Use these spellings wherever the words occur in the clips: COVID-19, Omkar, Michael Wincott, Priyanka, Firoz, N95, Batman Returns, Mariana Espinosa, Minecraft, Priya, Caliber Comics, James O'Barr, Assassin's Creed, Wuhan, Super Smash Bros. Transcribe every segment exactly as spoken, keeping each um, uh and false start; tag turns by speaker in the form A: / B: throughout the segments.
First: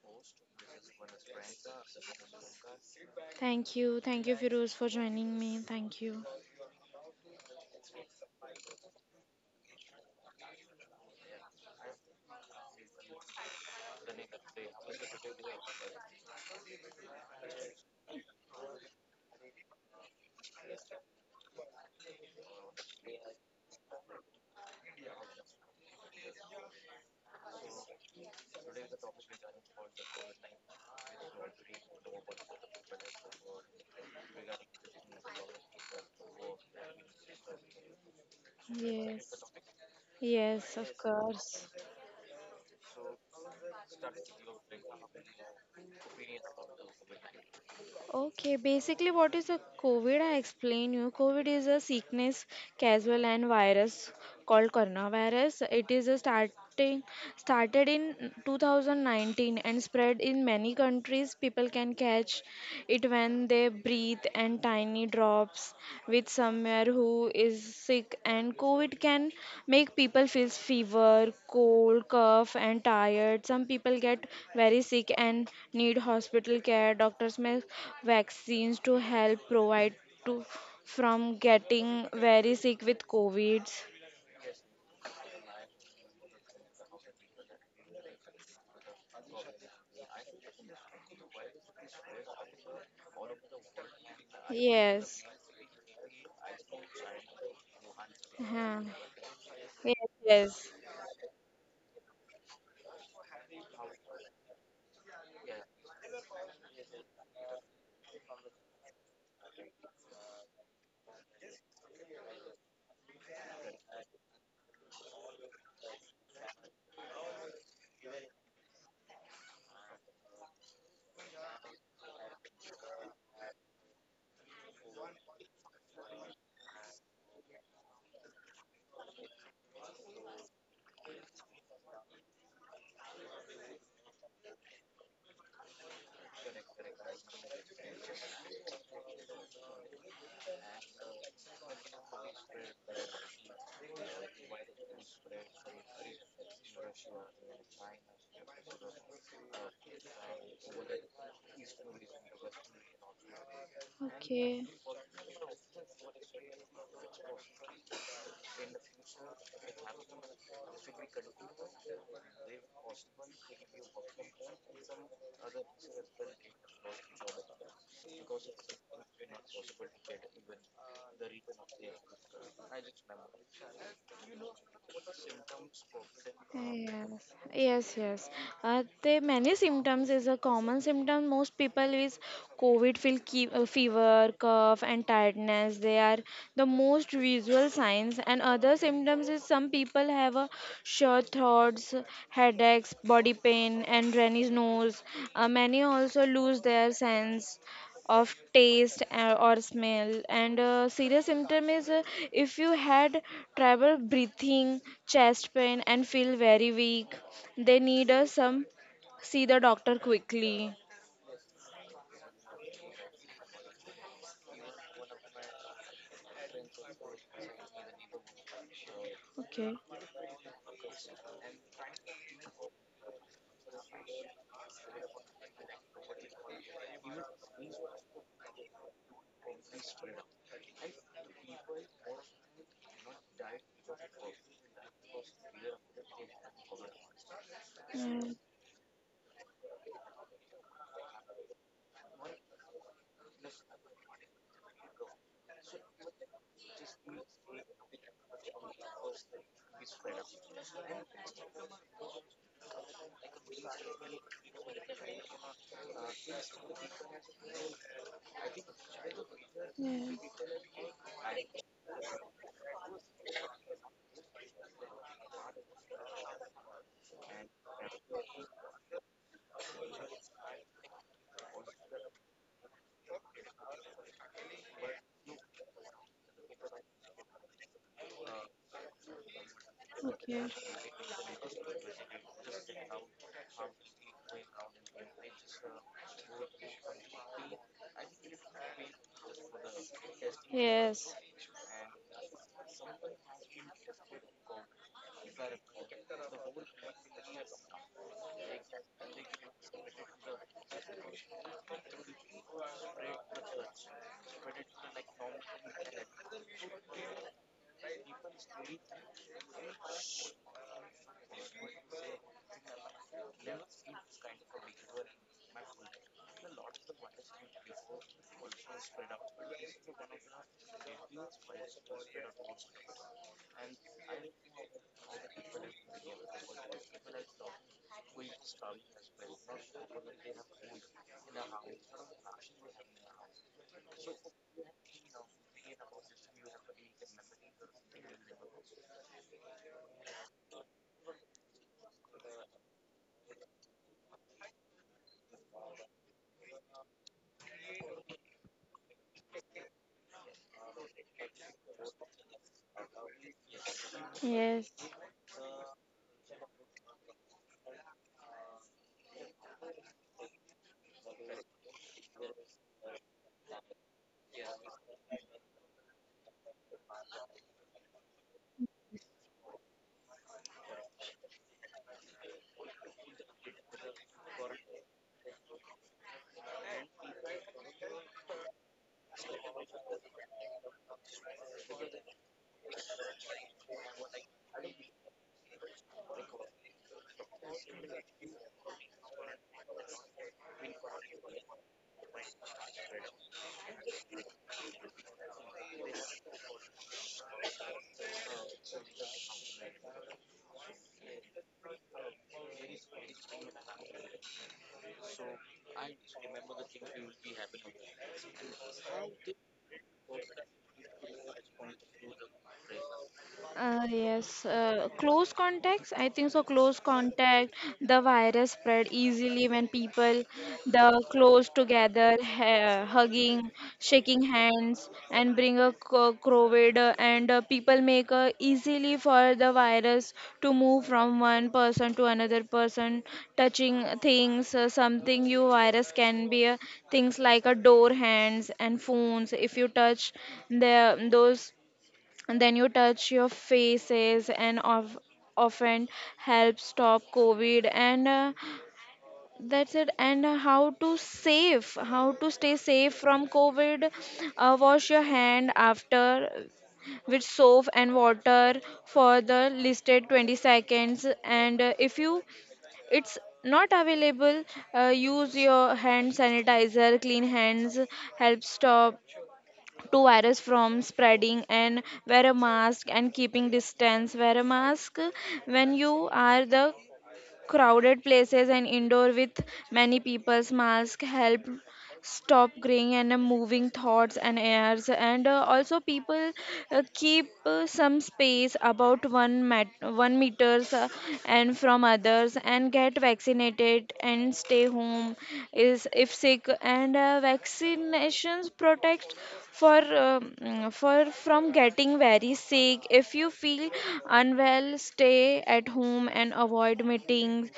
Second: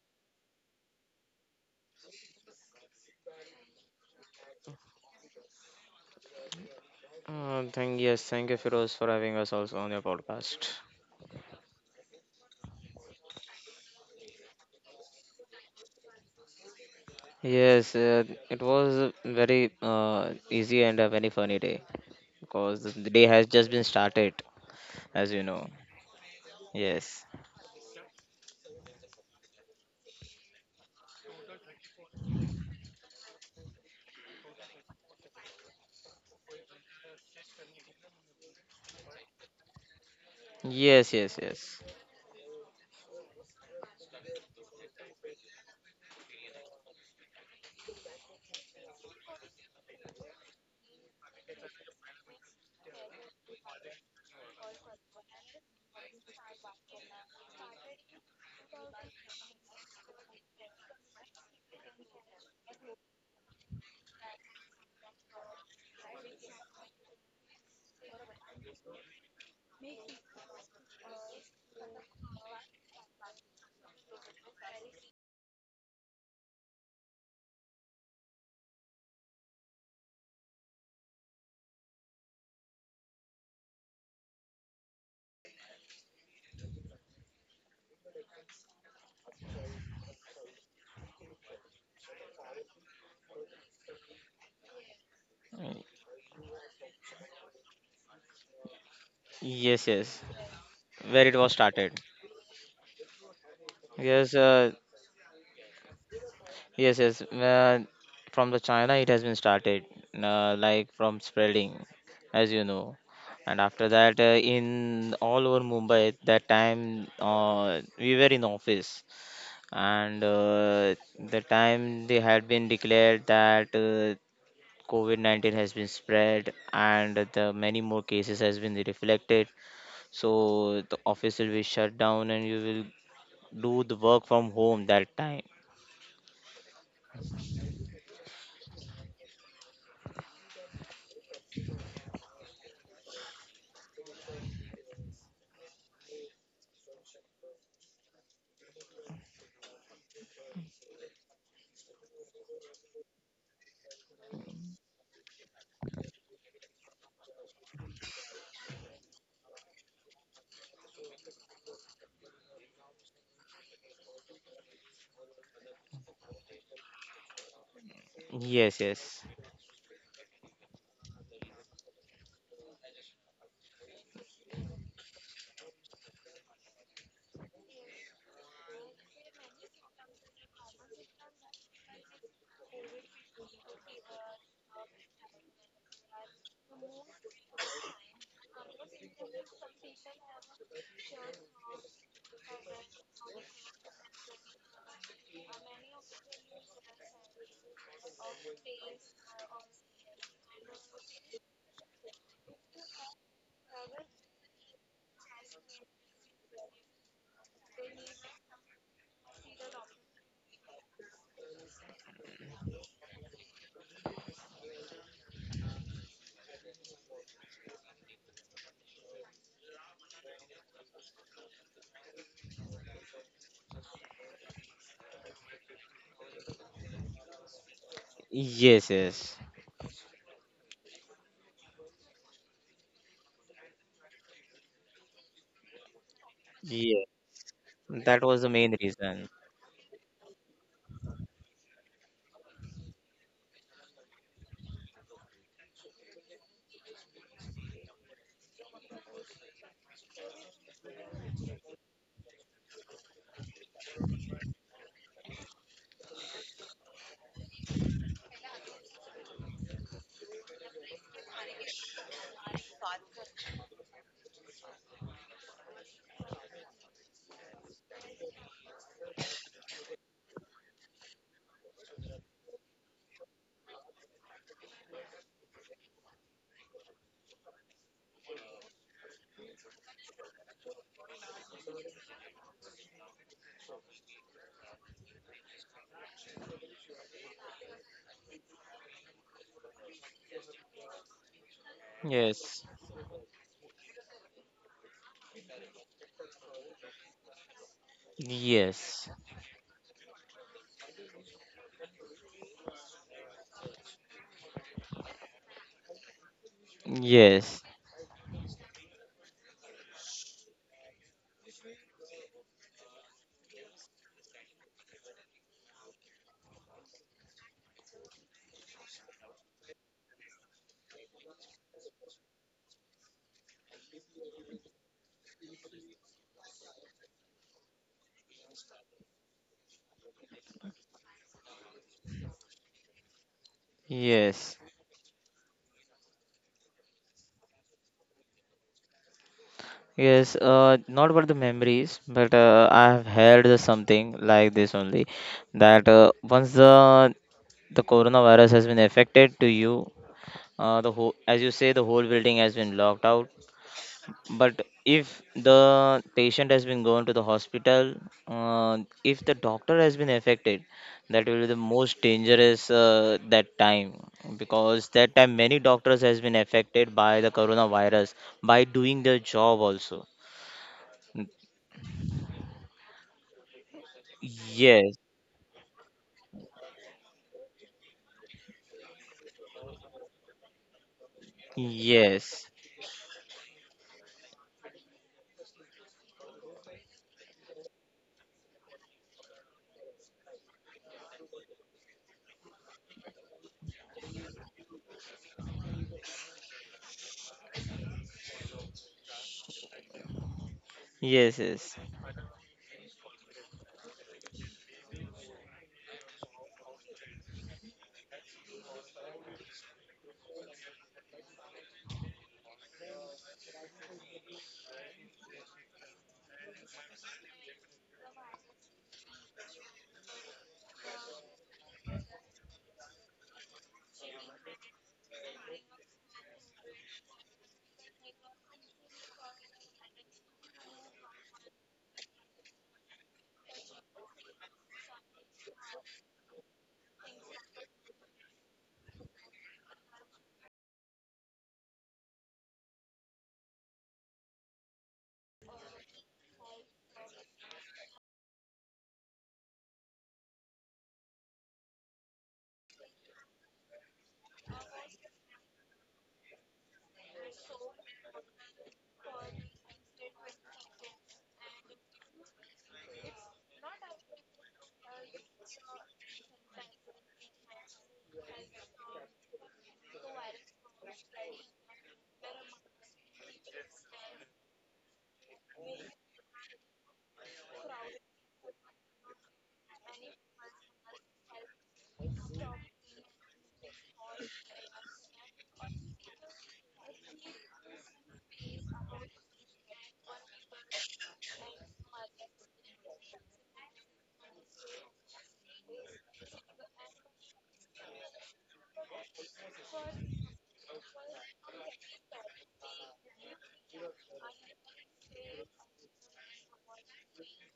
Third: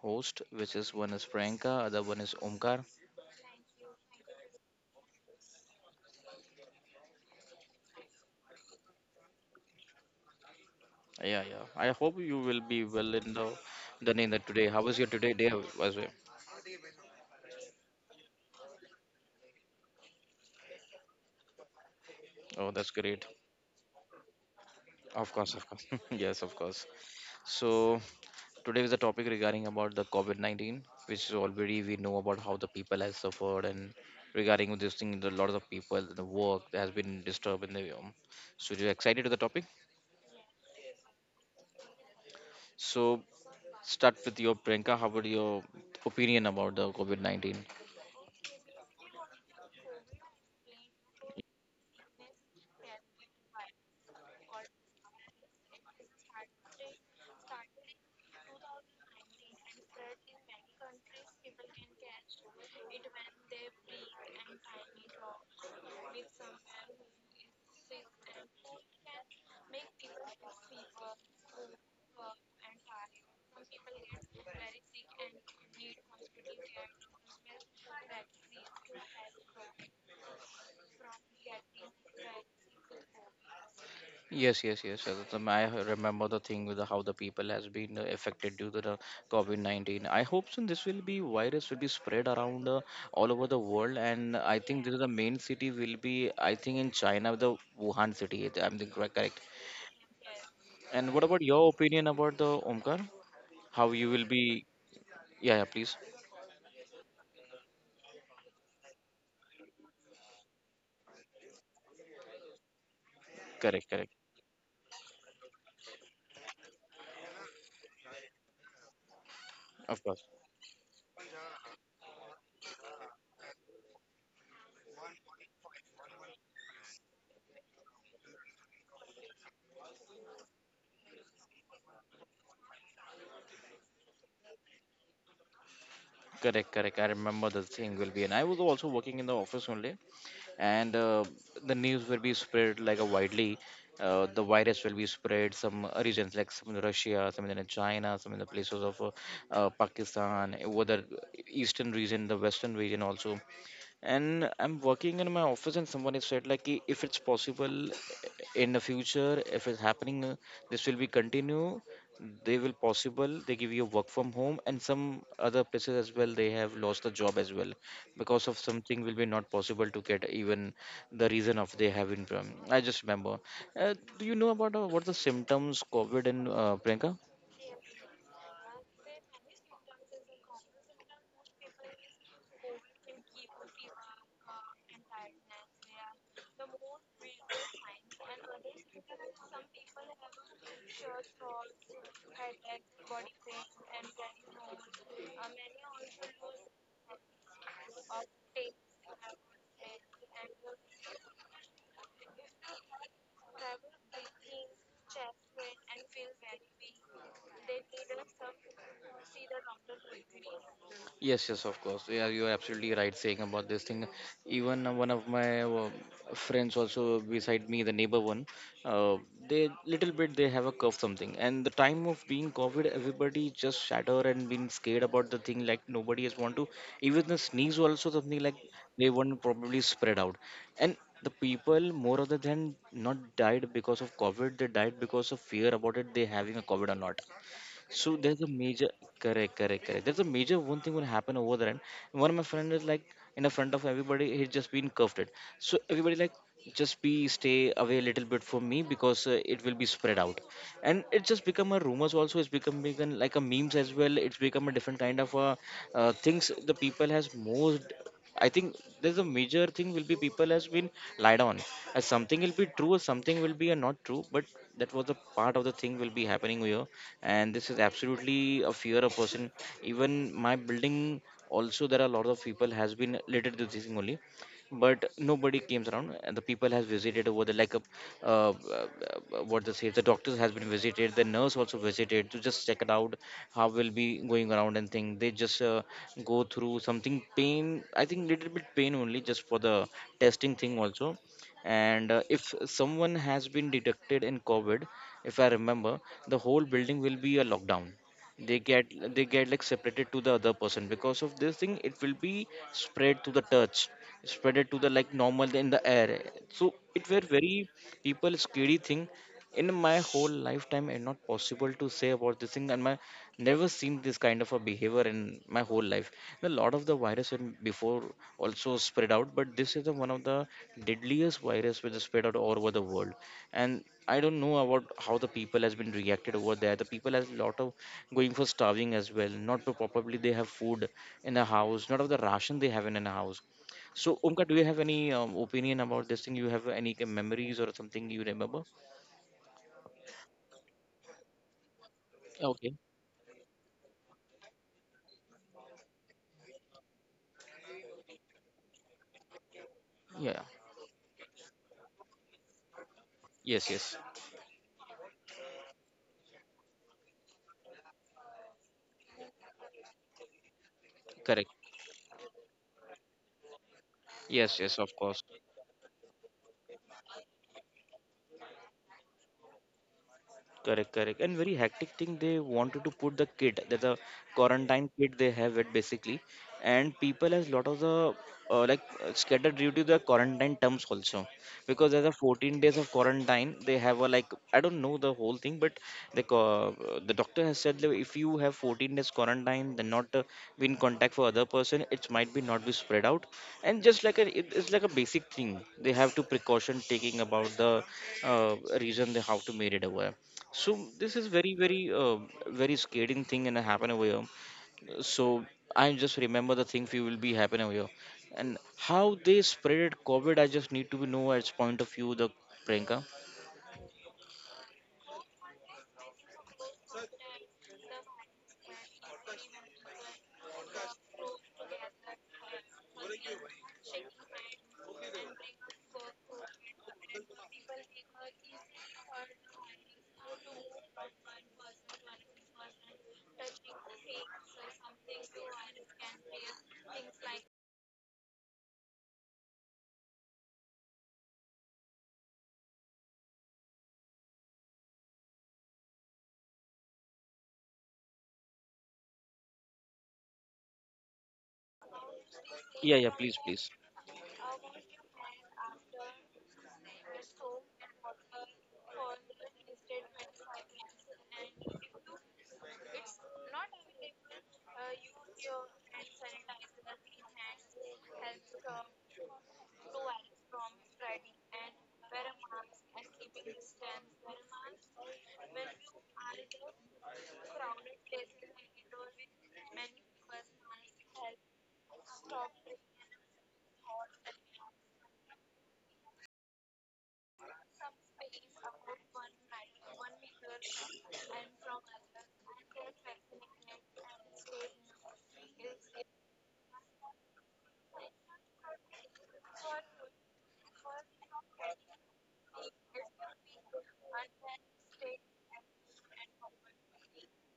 A: hosts, which is one is Priyanka, other one is Omkar.
B: Thank you. Thank you, Firoz, for joining me. Thank you.
C: Uh, thank yes, thank you, Firoz, for having us also on your podcast.
A: Yeah, yeah. I hope you will be well in the done in the today. How was your today day? Was it?
C: Yes, uh, it was a very uh, easy and a very funny day
A: Oh,
C: because
A: that's
C: the the
A: great.
C: day has just been started,
A: Of
C: as you
A: course, of
C: know.
A: course. Yes, of course.
C: Yes,
A: So today is the topic regarding about the COVID nineteen, which is already we know about how the people has suffered and regarding this thing, the lot of people, the work has been disturbed in the um. So you excited
B: Yes.
A: to the topic?
B: Yes, of
C: yes, yes,
B: course.
C: yes,
A: So start with your Priyanka. How about your opinion about the COVID nineteen?
B: Okay, basically, what is a COVID? I explain you. COVID is a sickness, casual, and virus called coronavirus. It is a starting started in two thousand nineteen and spread in many countries. People can catch it when they breathe and tiny drops with somewhere who is sick, and COVID can make people feel fever, cold, cough and tired. Some people get very sick and need hospital care. Doctors make vaccines to help provide to from getting very sick with COVID.
A: Yes, yes, yes, sir. The- I remember the thing with the, how the people has been uh, affected due to the COVID nineteen. I hope soon this will be virus will be spread around uh, all over the world, and I think this is the
B: Yes.
A: main city will be I think in China the Wuhan city, if I'm
B: Huh.
A: think correct, correct.
C: yes,
B: Yes,
C: yes.
B: yes.
A: And what
C: Where it
A: about
C: was
A: your
C: started.
A: opinion about the Omkar? How you will
C: Yes,
A: be?
C: uh,
A: Yeah, yeah, please.
C: yes, yes. Uh, from the China, it has been started, uh, like from spreading, as you know. And after
A: Correct, correct.
C: that, uh, in all over Mumbai, at that time, uh, we were in office
A: Of course.
C: and uh, the time they had been declared that uh, covid nineteen has been spread and the many more cases has been reflected so the office will be shut down and you will do the work from home that time.
A: Correct, correct. I remember the thing will be, and I was also working in the office only, and uh, the news will be spread like a widely. Uh, the virus will be spread some uh, regions like some in Russia, some in China, some in the places of uh, uh, Pakistan, over the eastern region, the western region also, and
B: Okay.
A: I'm working in my office and someone has said like, "Ki, if it's possible in the future if it's happening uh, this will be continue they will possible they give you work from home and some other places as well they have lost the job as well because of
C: Yes,
A: something will
C: yes,
A: be not possible to get even the reason of they have in." I just remember, uh, do you know about uh, what the symptoms covid and uh, Priyanka?
B: Yes, yes, yes. Uh, the many symptoms is a common symptom. Most people with COVID feel ke- uh, fever, cough, and tiredness. They are the most visual signs. And other symptoms is some people have a short throats, headaches, body pain, and runny nose. Uh, many also lose their sense of taste uh, or smell, and uh, serious symptom is, uh, if you had trouble breathing, chest pain and feel very weak, they need uh, some see the doctor quickly.
A: Yes, yes, of course. Yeah, you are absolutely right saying about this thing. Even uh, one of my uh, friends, also beside me, the neighbor one, uh, they
B: Okay.
A: little bit they have a cough something. And the time of being COVID, everybody just shatter and been scared about the thing. Like nobody has want to even the sneeze also something like
C: yes,
A: they
C: yes,
A: want probably spread out. And the people more other than not died because of COVID, they died because of fear about it. They having a COVID or
C: yeah,
A: not. So
C: that
B: Yeah.
A: there's
C: was
A: a
C: the main
A: major
C: reason.
A: correct, correct, correct. There's a major one thing will happen over there, and one of my friend is like in the front of everybody, he's just been cuffed it. So everybody like just be stay away a little bit from me because uh, it will be spread out, and it just become a rumors also. It's become become like a memes as well. It's become a different kind of uh, uh, things. The people has most, I think, there's a major thing
B: Yeah.
A: will be people has been lied on. As something will be true, something will be a not true, but that was a part of the thing will be happening here, and this is absolutely a fear a person, even my building also, there are a lot of people has been related to this thing only, but nobody came around and the people has visited over the like a, uh, uh, uh, what they say, the doctors
B: Okay.
A: has been visited, the nurse also visited to just check it out how will be going around and thing they just uh, go through something pain, I think little bit pain only just for the testing thing
B: Yes,
A: also. And uh, if
C: Yes,
A: someone has been detected in covid, if I remember, the whole building will be a lockdown. They
C: yes,
A: get they get like separated to the other person because of this thing. It will be spread to the touch, spread it to the like normal in the air. So it were
C: yes,
A: very people scary thing. In my whole lifetime, and not possible to say about this thing, and my never seen this kind of a behavior in my whole life. A lot of the virus in before also spread out, but this is the one of the deadliest virus which is spread out all over the world, and I don't know about how the people has been reacted over there, the people has a lot of going for starving as well, not pro- probably they have food in the house, not of the ration they have in a house. So umka, do
C: yes.
A: you have any um, opinion about this thing, you have any k- memories or something you remember?
C: Yes, uh, Not about the memories, but uh,
A: Okay.
C: I have heard the something like this only that uh, once the the coronavirus has been affected to you,
A: Yeah.
C: uh, the whole as you say the whole building has been locked out.
A: Yes, yes.
C: But
B: yes.
C: if the patient has been gone to the hospital, uh, if the doctor has been affected, that will be
A: Correct.
C: the most dangerous uh, that time
A: Yes, yes, of
C: because that
A: course.
C: time many doctors has been affected by the coronavirus by doing their job also.
A: Correct, correct. And very hectic thing. They wanted to put the kit. There's a quarantine
C: Yes,
A: kit they have it basically, and people has lot of the uh, like uh, scattered due to the quarantine terms also, because there's a
C: yes,
A: fourteen days of quarantine. They have a like, I don't know the whole thing, but the co- uh, the doctor has said that if you have fourteen days quarantine, then not uh, be in contact for other person, it might be not be spread out. And just like a it- it's like a basic thing, they have to precaution taking about the uh, reason they how to made it aware. So this is
C: yes,
A: very
C: yes,
A: very uh, very scaring thing and happen over here. So I just remember the thing we will be happen over here, and how they spread COVID. I just need to be know at point of view the Priyanka.
B: Uh, yes, uh, close contacts. I think so. Close contact, the virus spread easily when people the close together, ha hugging, shaking hands, and bring a co- COVID, uh, and uh, people make uh, easily for the virus to move from one person to another person, touching things. Uh, something you virus can be uh, things like a door hands and phones. If you touch the those and then you touch your faces and of, often help stop covid, and uh, that's it. And how to save, how to stay safe
A: Yeah, yeah,
B: from
A: please, please.
B: covid, uh, wash your hand after with soap and water for the listed twenty seconds, and uh, if you it's not available, uh, use your hand sanitizer, clean hands help stop to virus from spreading. And wear a mask and keeping distance, wear a mask when you are the crowded places and indoor with many people's. Mask help stop graying and uh, moving thoughts and airs. And uh, also people uh, keep uh, some space about one mat- one meters, uh, and from others. And get vaccinated and stay home is if sick. And uh, vaccinations protect for um, mm, for from getting very sick. If you feel unwell, stay at home and avoid meetings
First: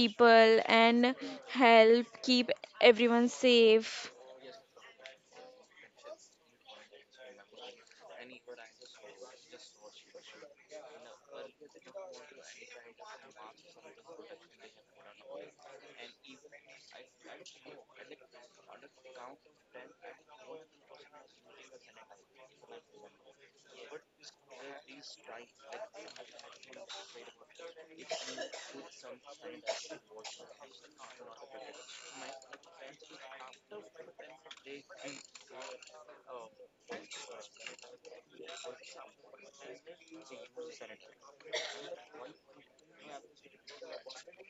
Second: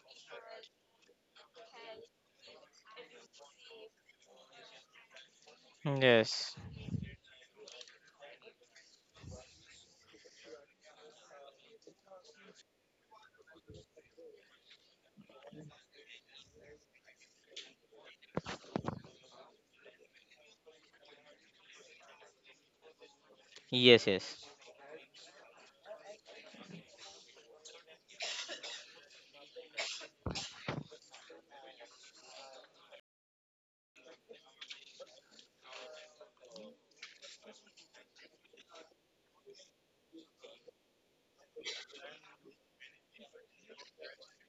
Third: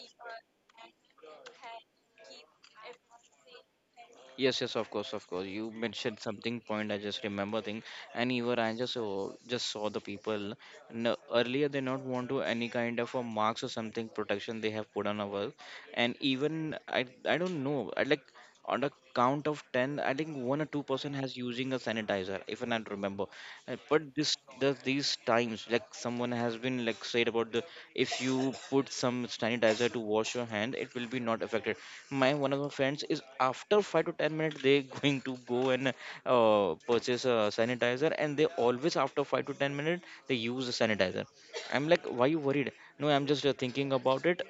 B: people, and help keep everyone safe.
A: Yes, yes, of course, of course. You mentioned
C: yes,
A: something point. I just remember thing, and even I just oh, just saw the people. No, earlier they not want to any kind of a marks or something protection they have put on our, and even I I don't know. I like on a count of ten, I think one or two person has using a sanitizer, if I not remember, uh, but
C: yes,
A: this
C: yes,
A: the, these times like someone has been like said about the if you put some sanitizer to wash your hand it will be not affected. My one of my friends is after five to ten minutes they going to go and uh, purchase a sanitizer and they always after five to ten minutes they use a sanitizer. I'm like, why you worried? No, I'm just uh, thinking about it.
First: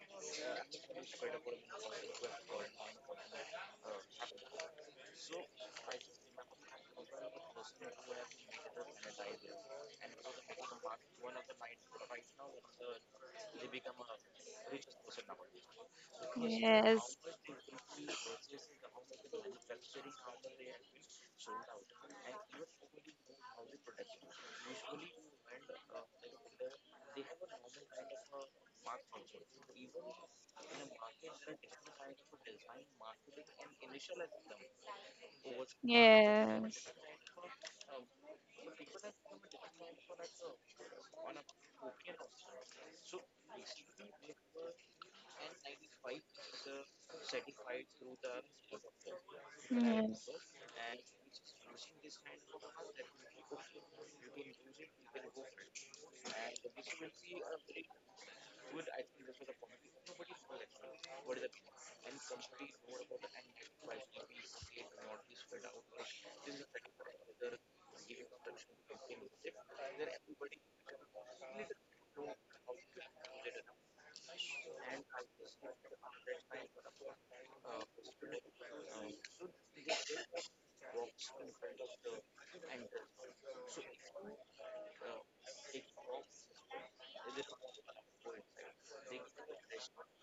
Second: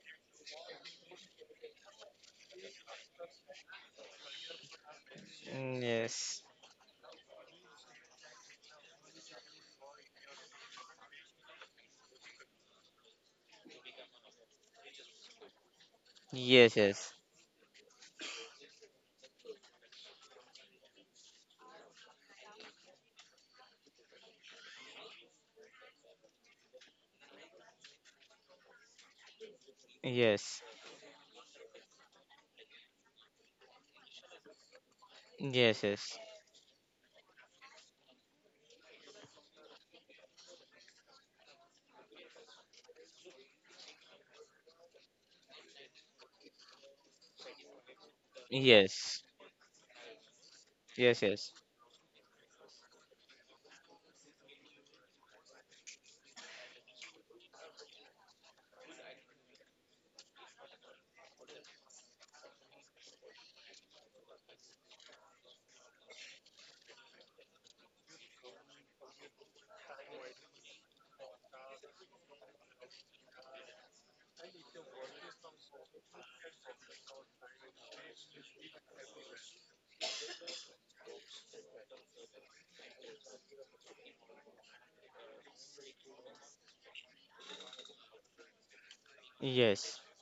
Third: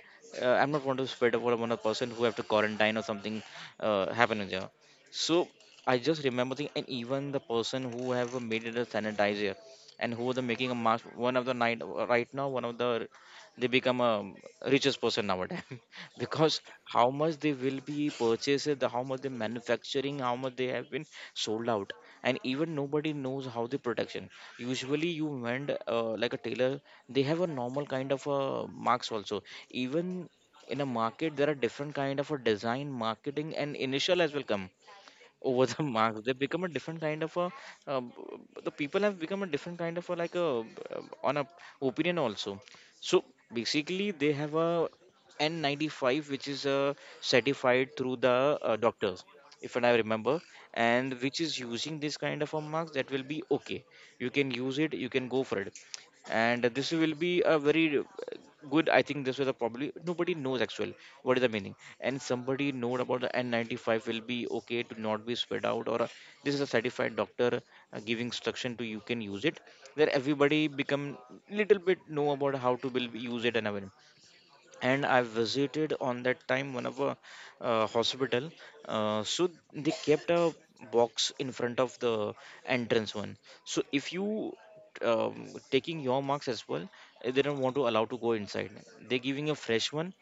A: uh, I'm not want to spread about one of person who have to quarantine or something uh, happen in there. So I just
C: yes,
A: remember thing, and even the person who have made it a sanitizer, and who the making a mask. One of the night right now, one of the they become a richest person nowadays because how
C: yes,
B: Yes.
A: much they will be purchased, the how much they manufacturing, how much they have been sold out, and even nobody knows how the protection. Usually, you went uh, like a tailor, they have a normal kind of a marks also. Even
C: yes,
A: in a market, there are different kind of a design, marketing, and initial as well come over the
C: yes, yes, yes,
A: marks, they become a
B: Yes.
A: different kind of a um, b- b- the people have become a different kind of a like a um, on a opinion also. So basically they have a N ninety-five, which is uh, certified through the uh,
C: yes,
A: doctors,
B: Yes.
A: if
B: Yes.
A: I
B: Yes. Yes.
A: remember,
B: Yes.
A: and
C: yes,
A: which
C: yes,
A: is using this kind of a marks that will be okay, you can use it, you can go for it, and this will be a very uh, good, I think this was a probably nobody knows actually what is the meaning, and somebody know about the N ninety-five will be okay to not be spread out or uh, this is a certified doctor uh, giving instruction to you can use it, where everybody become little bit know about how to will use it and everything. And I visited on that time one of a uh, hospital. Uh, so they kept a box in front of the entrance one. So if you um, taking your marks as well, eh, they don't want to allow to go inside. They're giving a fresh
C: yes,
A: one.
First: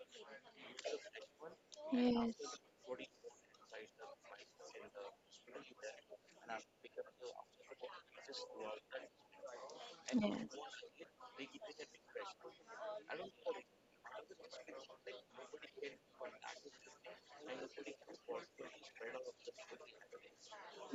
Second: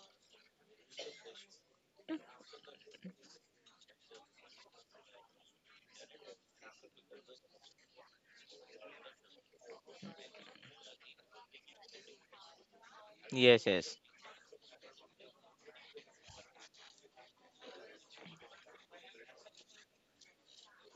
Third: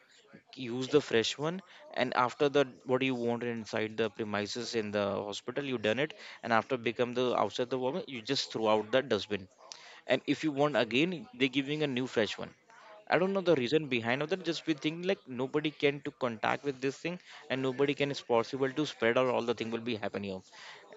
A: Use the fresh one, and after that, what you want inside the premises in the hospital, you done it, and after become the outside the woman, you just throw out the dustbin. And if you want again, they're giving a new fresh one. I don't know the reason
C: yes,
A: behind of that. Just we think like nobody can to contact with this thing, and nobody can is possible to spread or all the thing will be happening. Of.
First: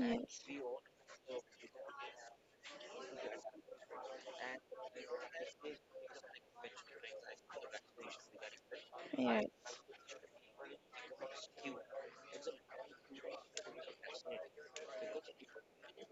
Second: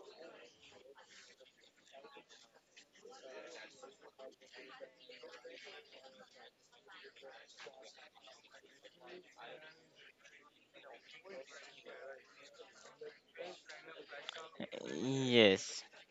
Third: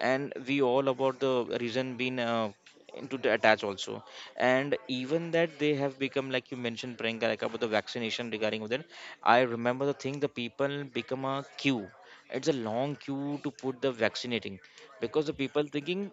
A: And we all about the reason being uh, into the attach also, and even that they have become like you mentioned, Priyanka, like about the vaccination regarding with that. I remember the thing the people become a queue. It's a long queue to put the vaccinating because the people
C: yes, yes,
A: thinking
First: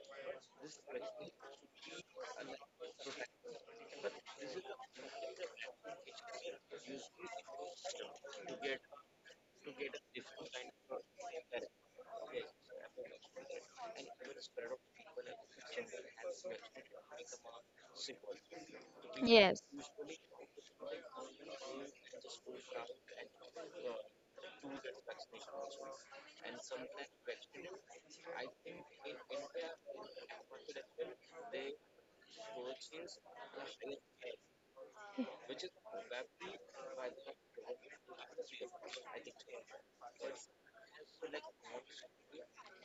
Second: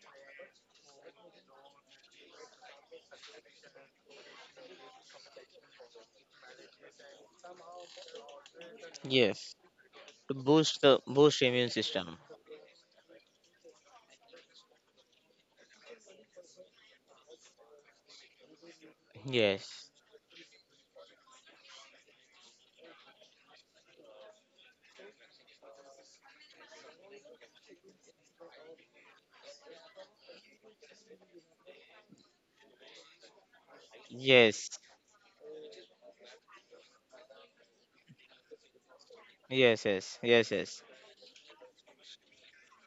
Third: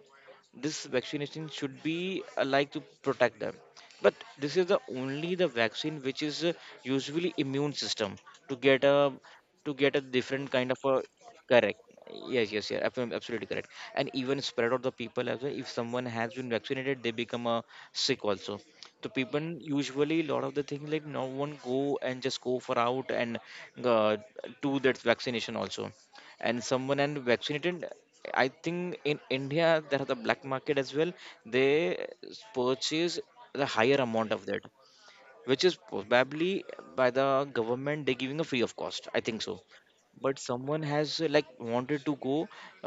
A: this vaccination should be uh, like to protect them but this is the only the vaccine which is uh, usually immune system to get a
C: yes.
A: to get a
C: To
A: different kind
C: boost
A: of a
C: the boost immune
A: correct.
C: system.
A: Yes, yes, yeah, ab- absolutely correct. And even spread of the people as well, if someone has been vaccinated they become uh, sick also, so people
C: Yes,
A: usually a lot of the things like no one go and just go for out and uh, do that vaccination also. And someone and vaccinated, I think in India there are the black market as well. They purchase the higher amount of that,
C: yes,
A: which is probably by the government they're giving a free of cost, I think so.
C: yes, yes,
A: But someone
C: yes,
A: has uh, like wanted to go,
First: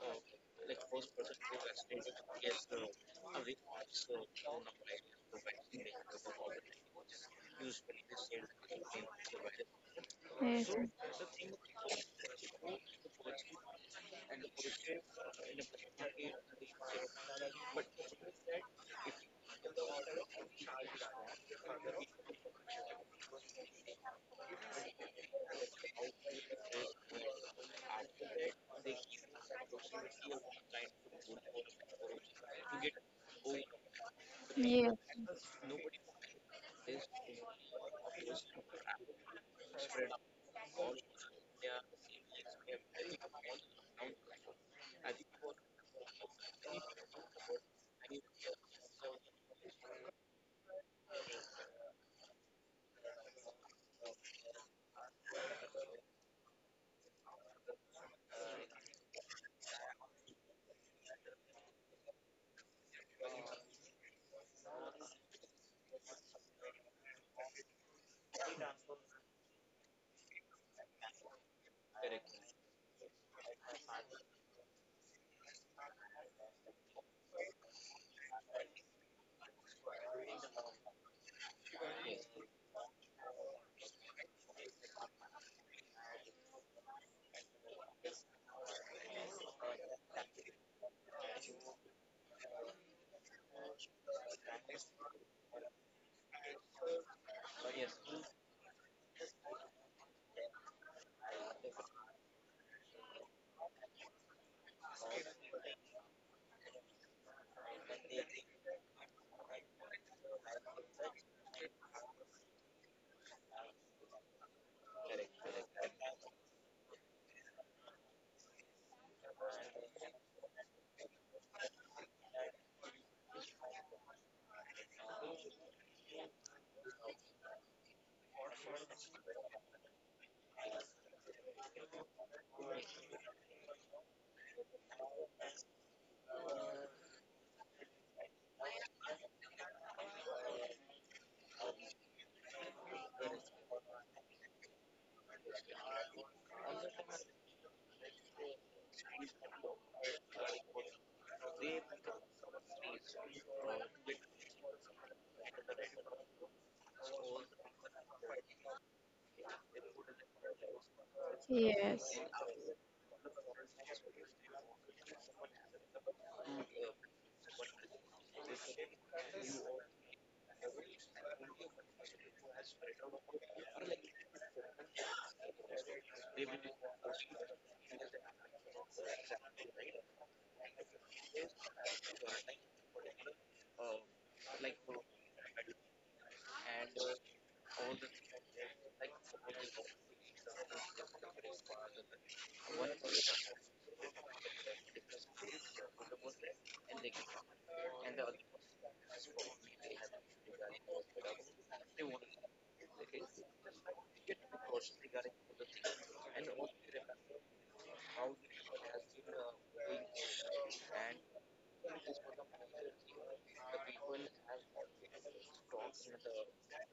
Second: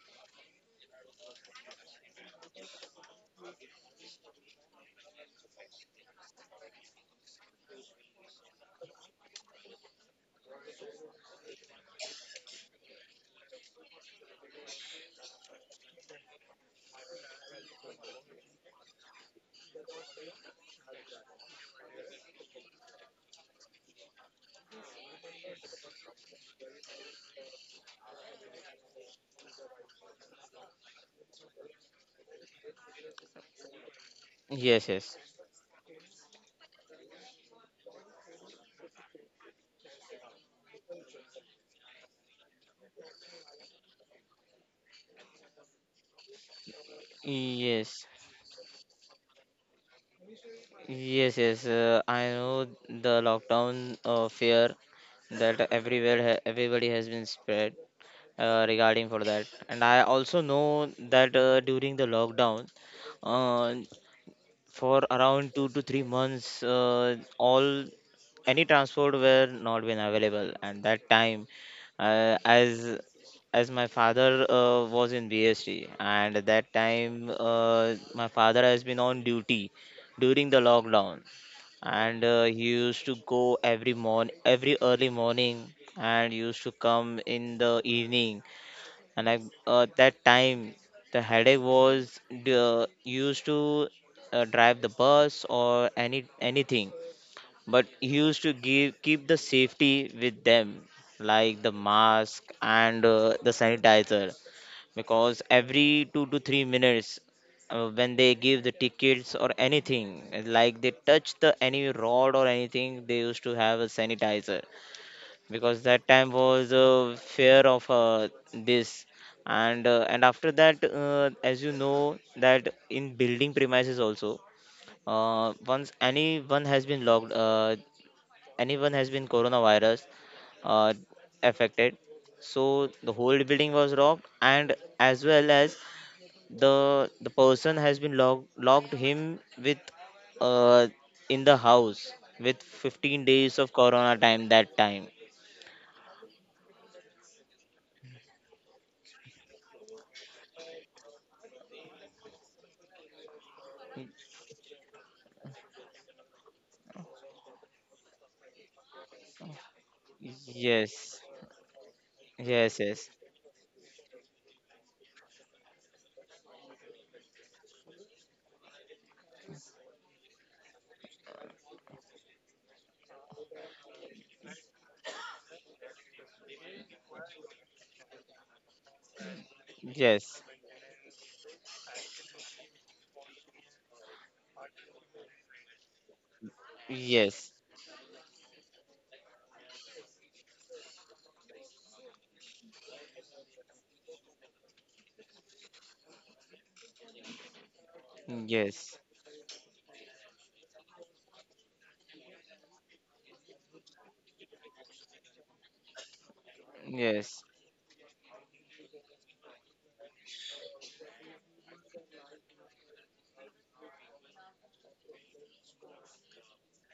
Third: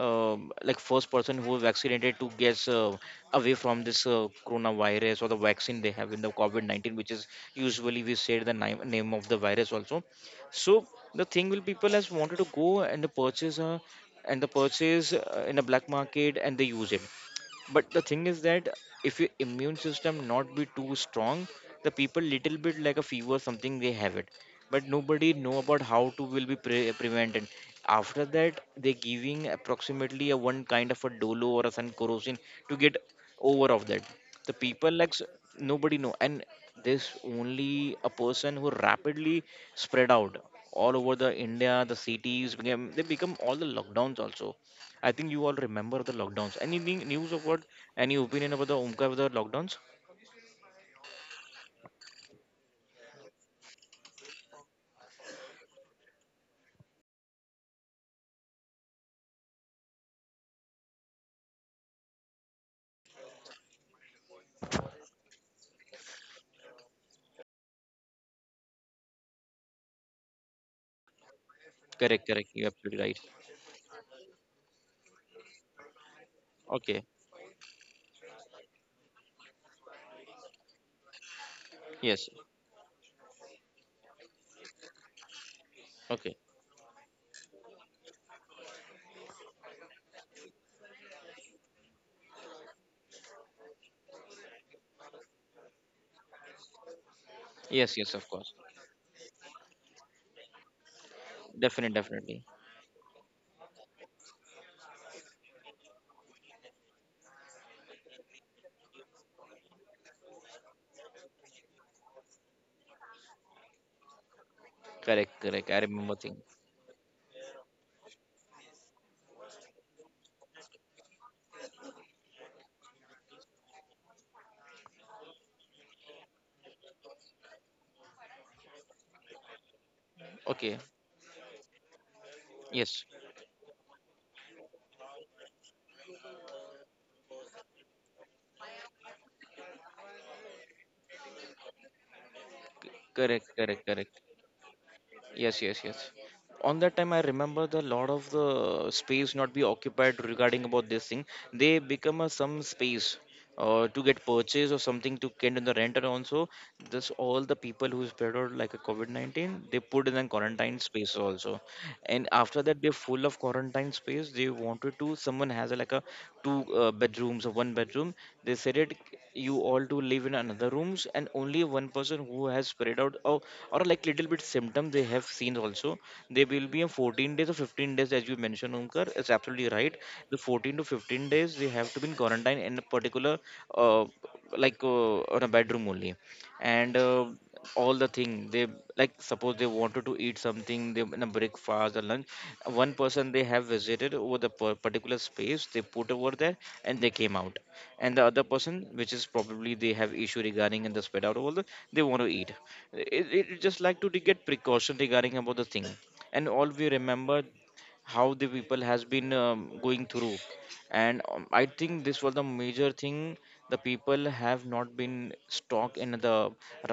A: um, like first person who was vaccinated to get uh, away from this uh, coronavirus or the vaccine they have in the covid nineteen, which is usually we say the ni- name of the virus also. So the thing will people has wanted to go and the purchase uh, and the purchase uh, in a black market and they use it. But the thing is that if your immune system not be too strong, the people little bit like a fever something they have it, but nobody know about how to will be pre- prevented. After that they giving approximately a one kind of a dolo or a sun corrosion to get over of that, the
C: yes,
A: people
B: Yes.
A: like
C: yes,
A: s- nobody know. And this only a person who rapidly spread out all over the India, the cities became, they become all the lockdowns also. I think you all remember the lockdowns. Any ne- news of what?
C: yes,
A: Any
C: yes.
A: opinion about the Omkar with the lockdowns?
C: Yes, yes. Uh, I know the lockdown uh, fear that everywhere ha everybody has been spread uh, regarding for that, and I also know that uh, during the lockdown, uh, for around two to three months, uh, all any transport were not been available, and that time,
A: Correct,
C: uh,
A: correct. You're absolutely
C: as
A: right.
C: as my father uh, was in B S T, and at that
A: Okay.
C: time, uh, my father has been on duty during the lockdown, and
A: Yes.
C: uh, he used to go every morning every early morning and
A: Okay.
C: used to come in the evening. And I uh, that time the headache was uh, used to uh, drive the bus or any anything, but
A: Yes,
C: he
A: yes, of
C: used to
A: course.
C: give keep the safety with them like the
A: Definitely, definitely.
C: mask and uh, the sanitizer because every two to three minutes uh, when they give the tickets or anything like they touch the any rod or anything they used to have a sanitizer
A: Correct, correct. I
C: because that
A: remember
C: time
A: thing.
C: was uh, fear of uh, this. And uh, and after that uh, as you know that in building premises also uh, once anyone has been logged uh, anyone has been coronavirus
A: Okay.
C: uh, affected so
A: Yes.
C: the whole building was locked and as well as the the person has been locked locked him with uh, in the house with fifteen
A: Correct,
C: days of
A: correct, correct.
C: corona time that time.
A: Yes, yes, yes. On that time, I remember the lot of the space not be occupied regarding about this thing. They become a some space uh, to get purchase or something to get in the rent and also this all the people who is spread out like a COVID nineteen they put in a
C: Yes,
A: quarantine
C: yes,
A: space also.
B: Yes. Yes.
A: And after that they're
C: yes,
A: full of quarantine space, they wanted to someone has a, like a two uh, bedrooms or one bedroom, they said it you all to live in another rooms and only one person who has spread out or, or like little bit symptom they have seen also, they will be in fourteen days or fifteen days as you mentioned Omkar, it's absolutely right. The
C: yes,
A: fourteen to fifteen days they have to be in quarantine in a particular uh, like uh, on a bedroom only. And uh,
C: yes,
A: all the thing they like suppose they wanted to eat something, they in a breakfast or lunch, one person they have visited over the per- particular space they put over there and they came out, and the
C: yes,
A: other person
C: yes,
A: which is probably they have issue regarding in the spread out all the they want to eat it, it it just like to de- get precaution regarding about the thing. And all we remember
C: yes,
A: how the people has been um, going through. And um, I think this was the major thing, the people have not been stock in the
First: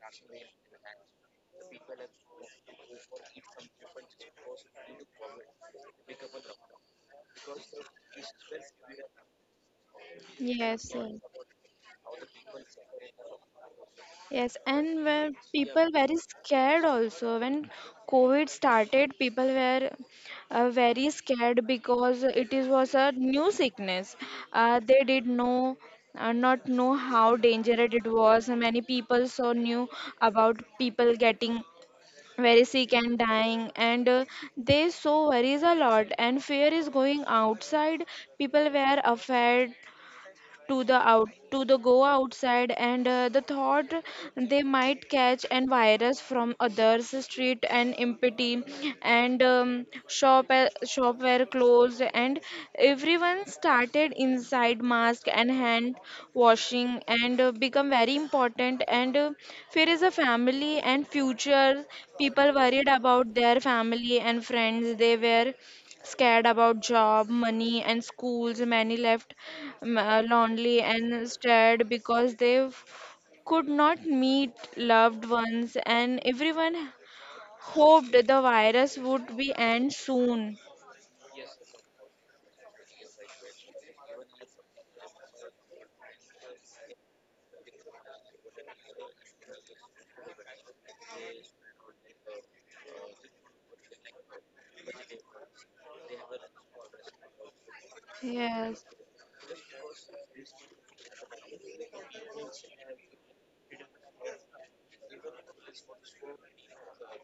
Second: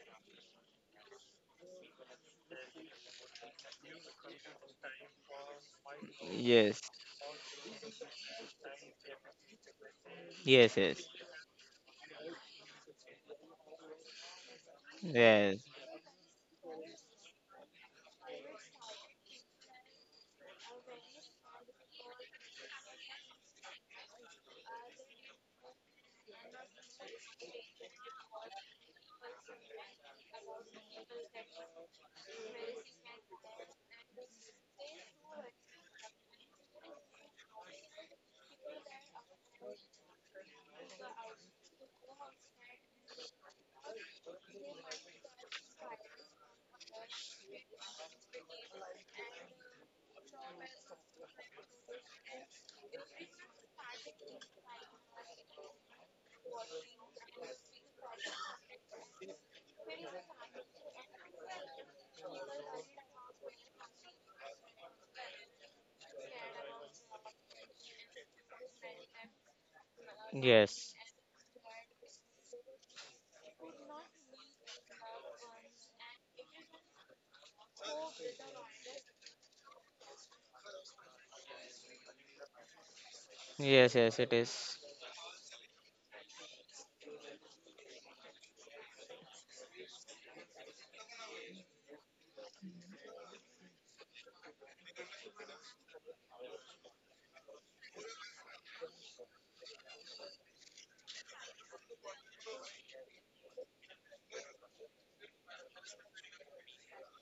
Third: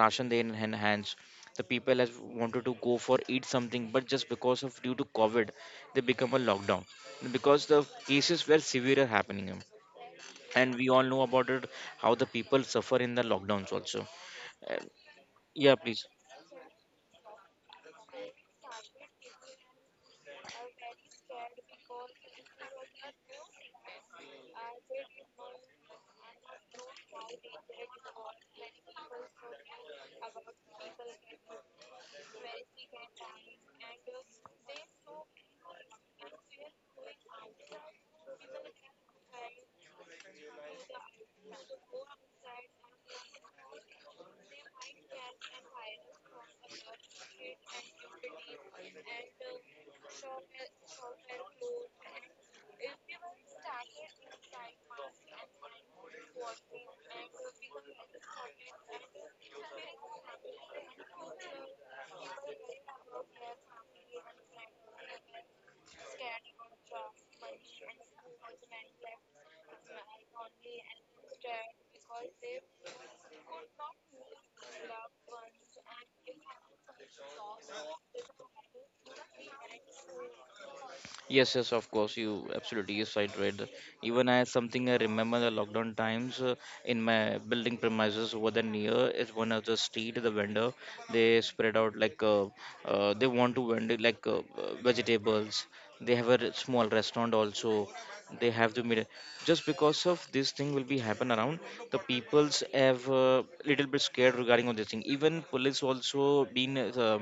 A: ration they in hand- hands. The people has wanted to go for eat something but just because of due to covid they become a
C: yes,
A: lockdown, because the cases were severe are happening and
C: yes, yes,
A: we
B: Yes, yes,
A: all know
C: yes,
A: about it, how the people suffer in the lockdowns also.
B: yes,
A: Uh,
B: and when
A: yeah,
B: people
A: please.
B: very scared also. When COVID started, people were uh, very scared because it is was a new sickness. Uh, they did know uh, not know how dangerous it was. Many people so knew about people getting very sick and dying, and uh, they so worries a lot. And fear is going outside. People were afraid to the out to the go outside, and uh, the thought they might catch and virus from others. Street and empty, and um, shop uh, shop were closed, and everyone started inside mask and hand washing, and uh, become very important. And uh, fear is a family and future. People worried about their family and friends. They were scared about job, money, and schools. Many left um, uh, lonely and scared because they f- could not meet loved ones, and everyone hoped the virus would be end soon.
A: Yes, yes, of course. You absolutely yes, I read.
C: yes, yes,
A: Even
C: it
A: I
C: is.
A: something I remember the lockdown times uh, in my building premises over the near is one of the street the vendor, they spread out like uh, uh, they want to vend it like uh, uh, vegetables. They have a re- small restaurant also. They have
B: Yes,
A: the middle. Just because of this thing will be happen around, the peoples have uh, little bit scared regarding on this thing. Even police also been uh,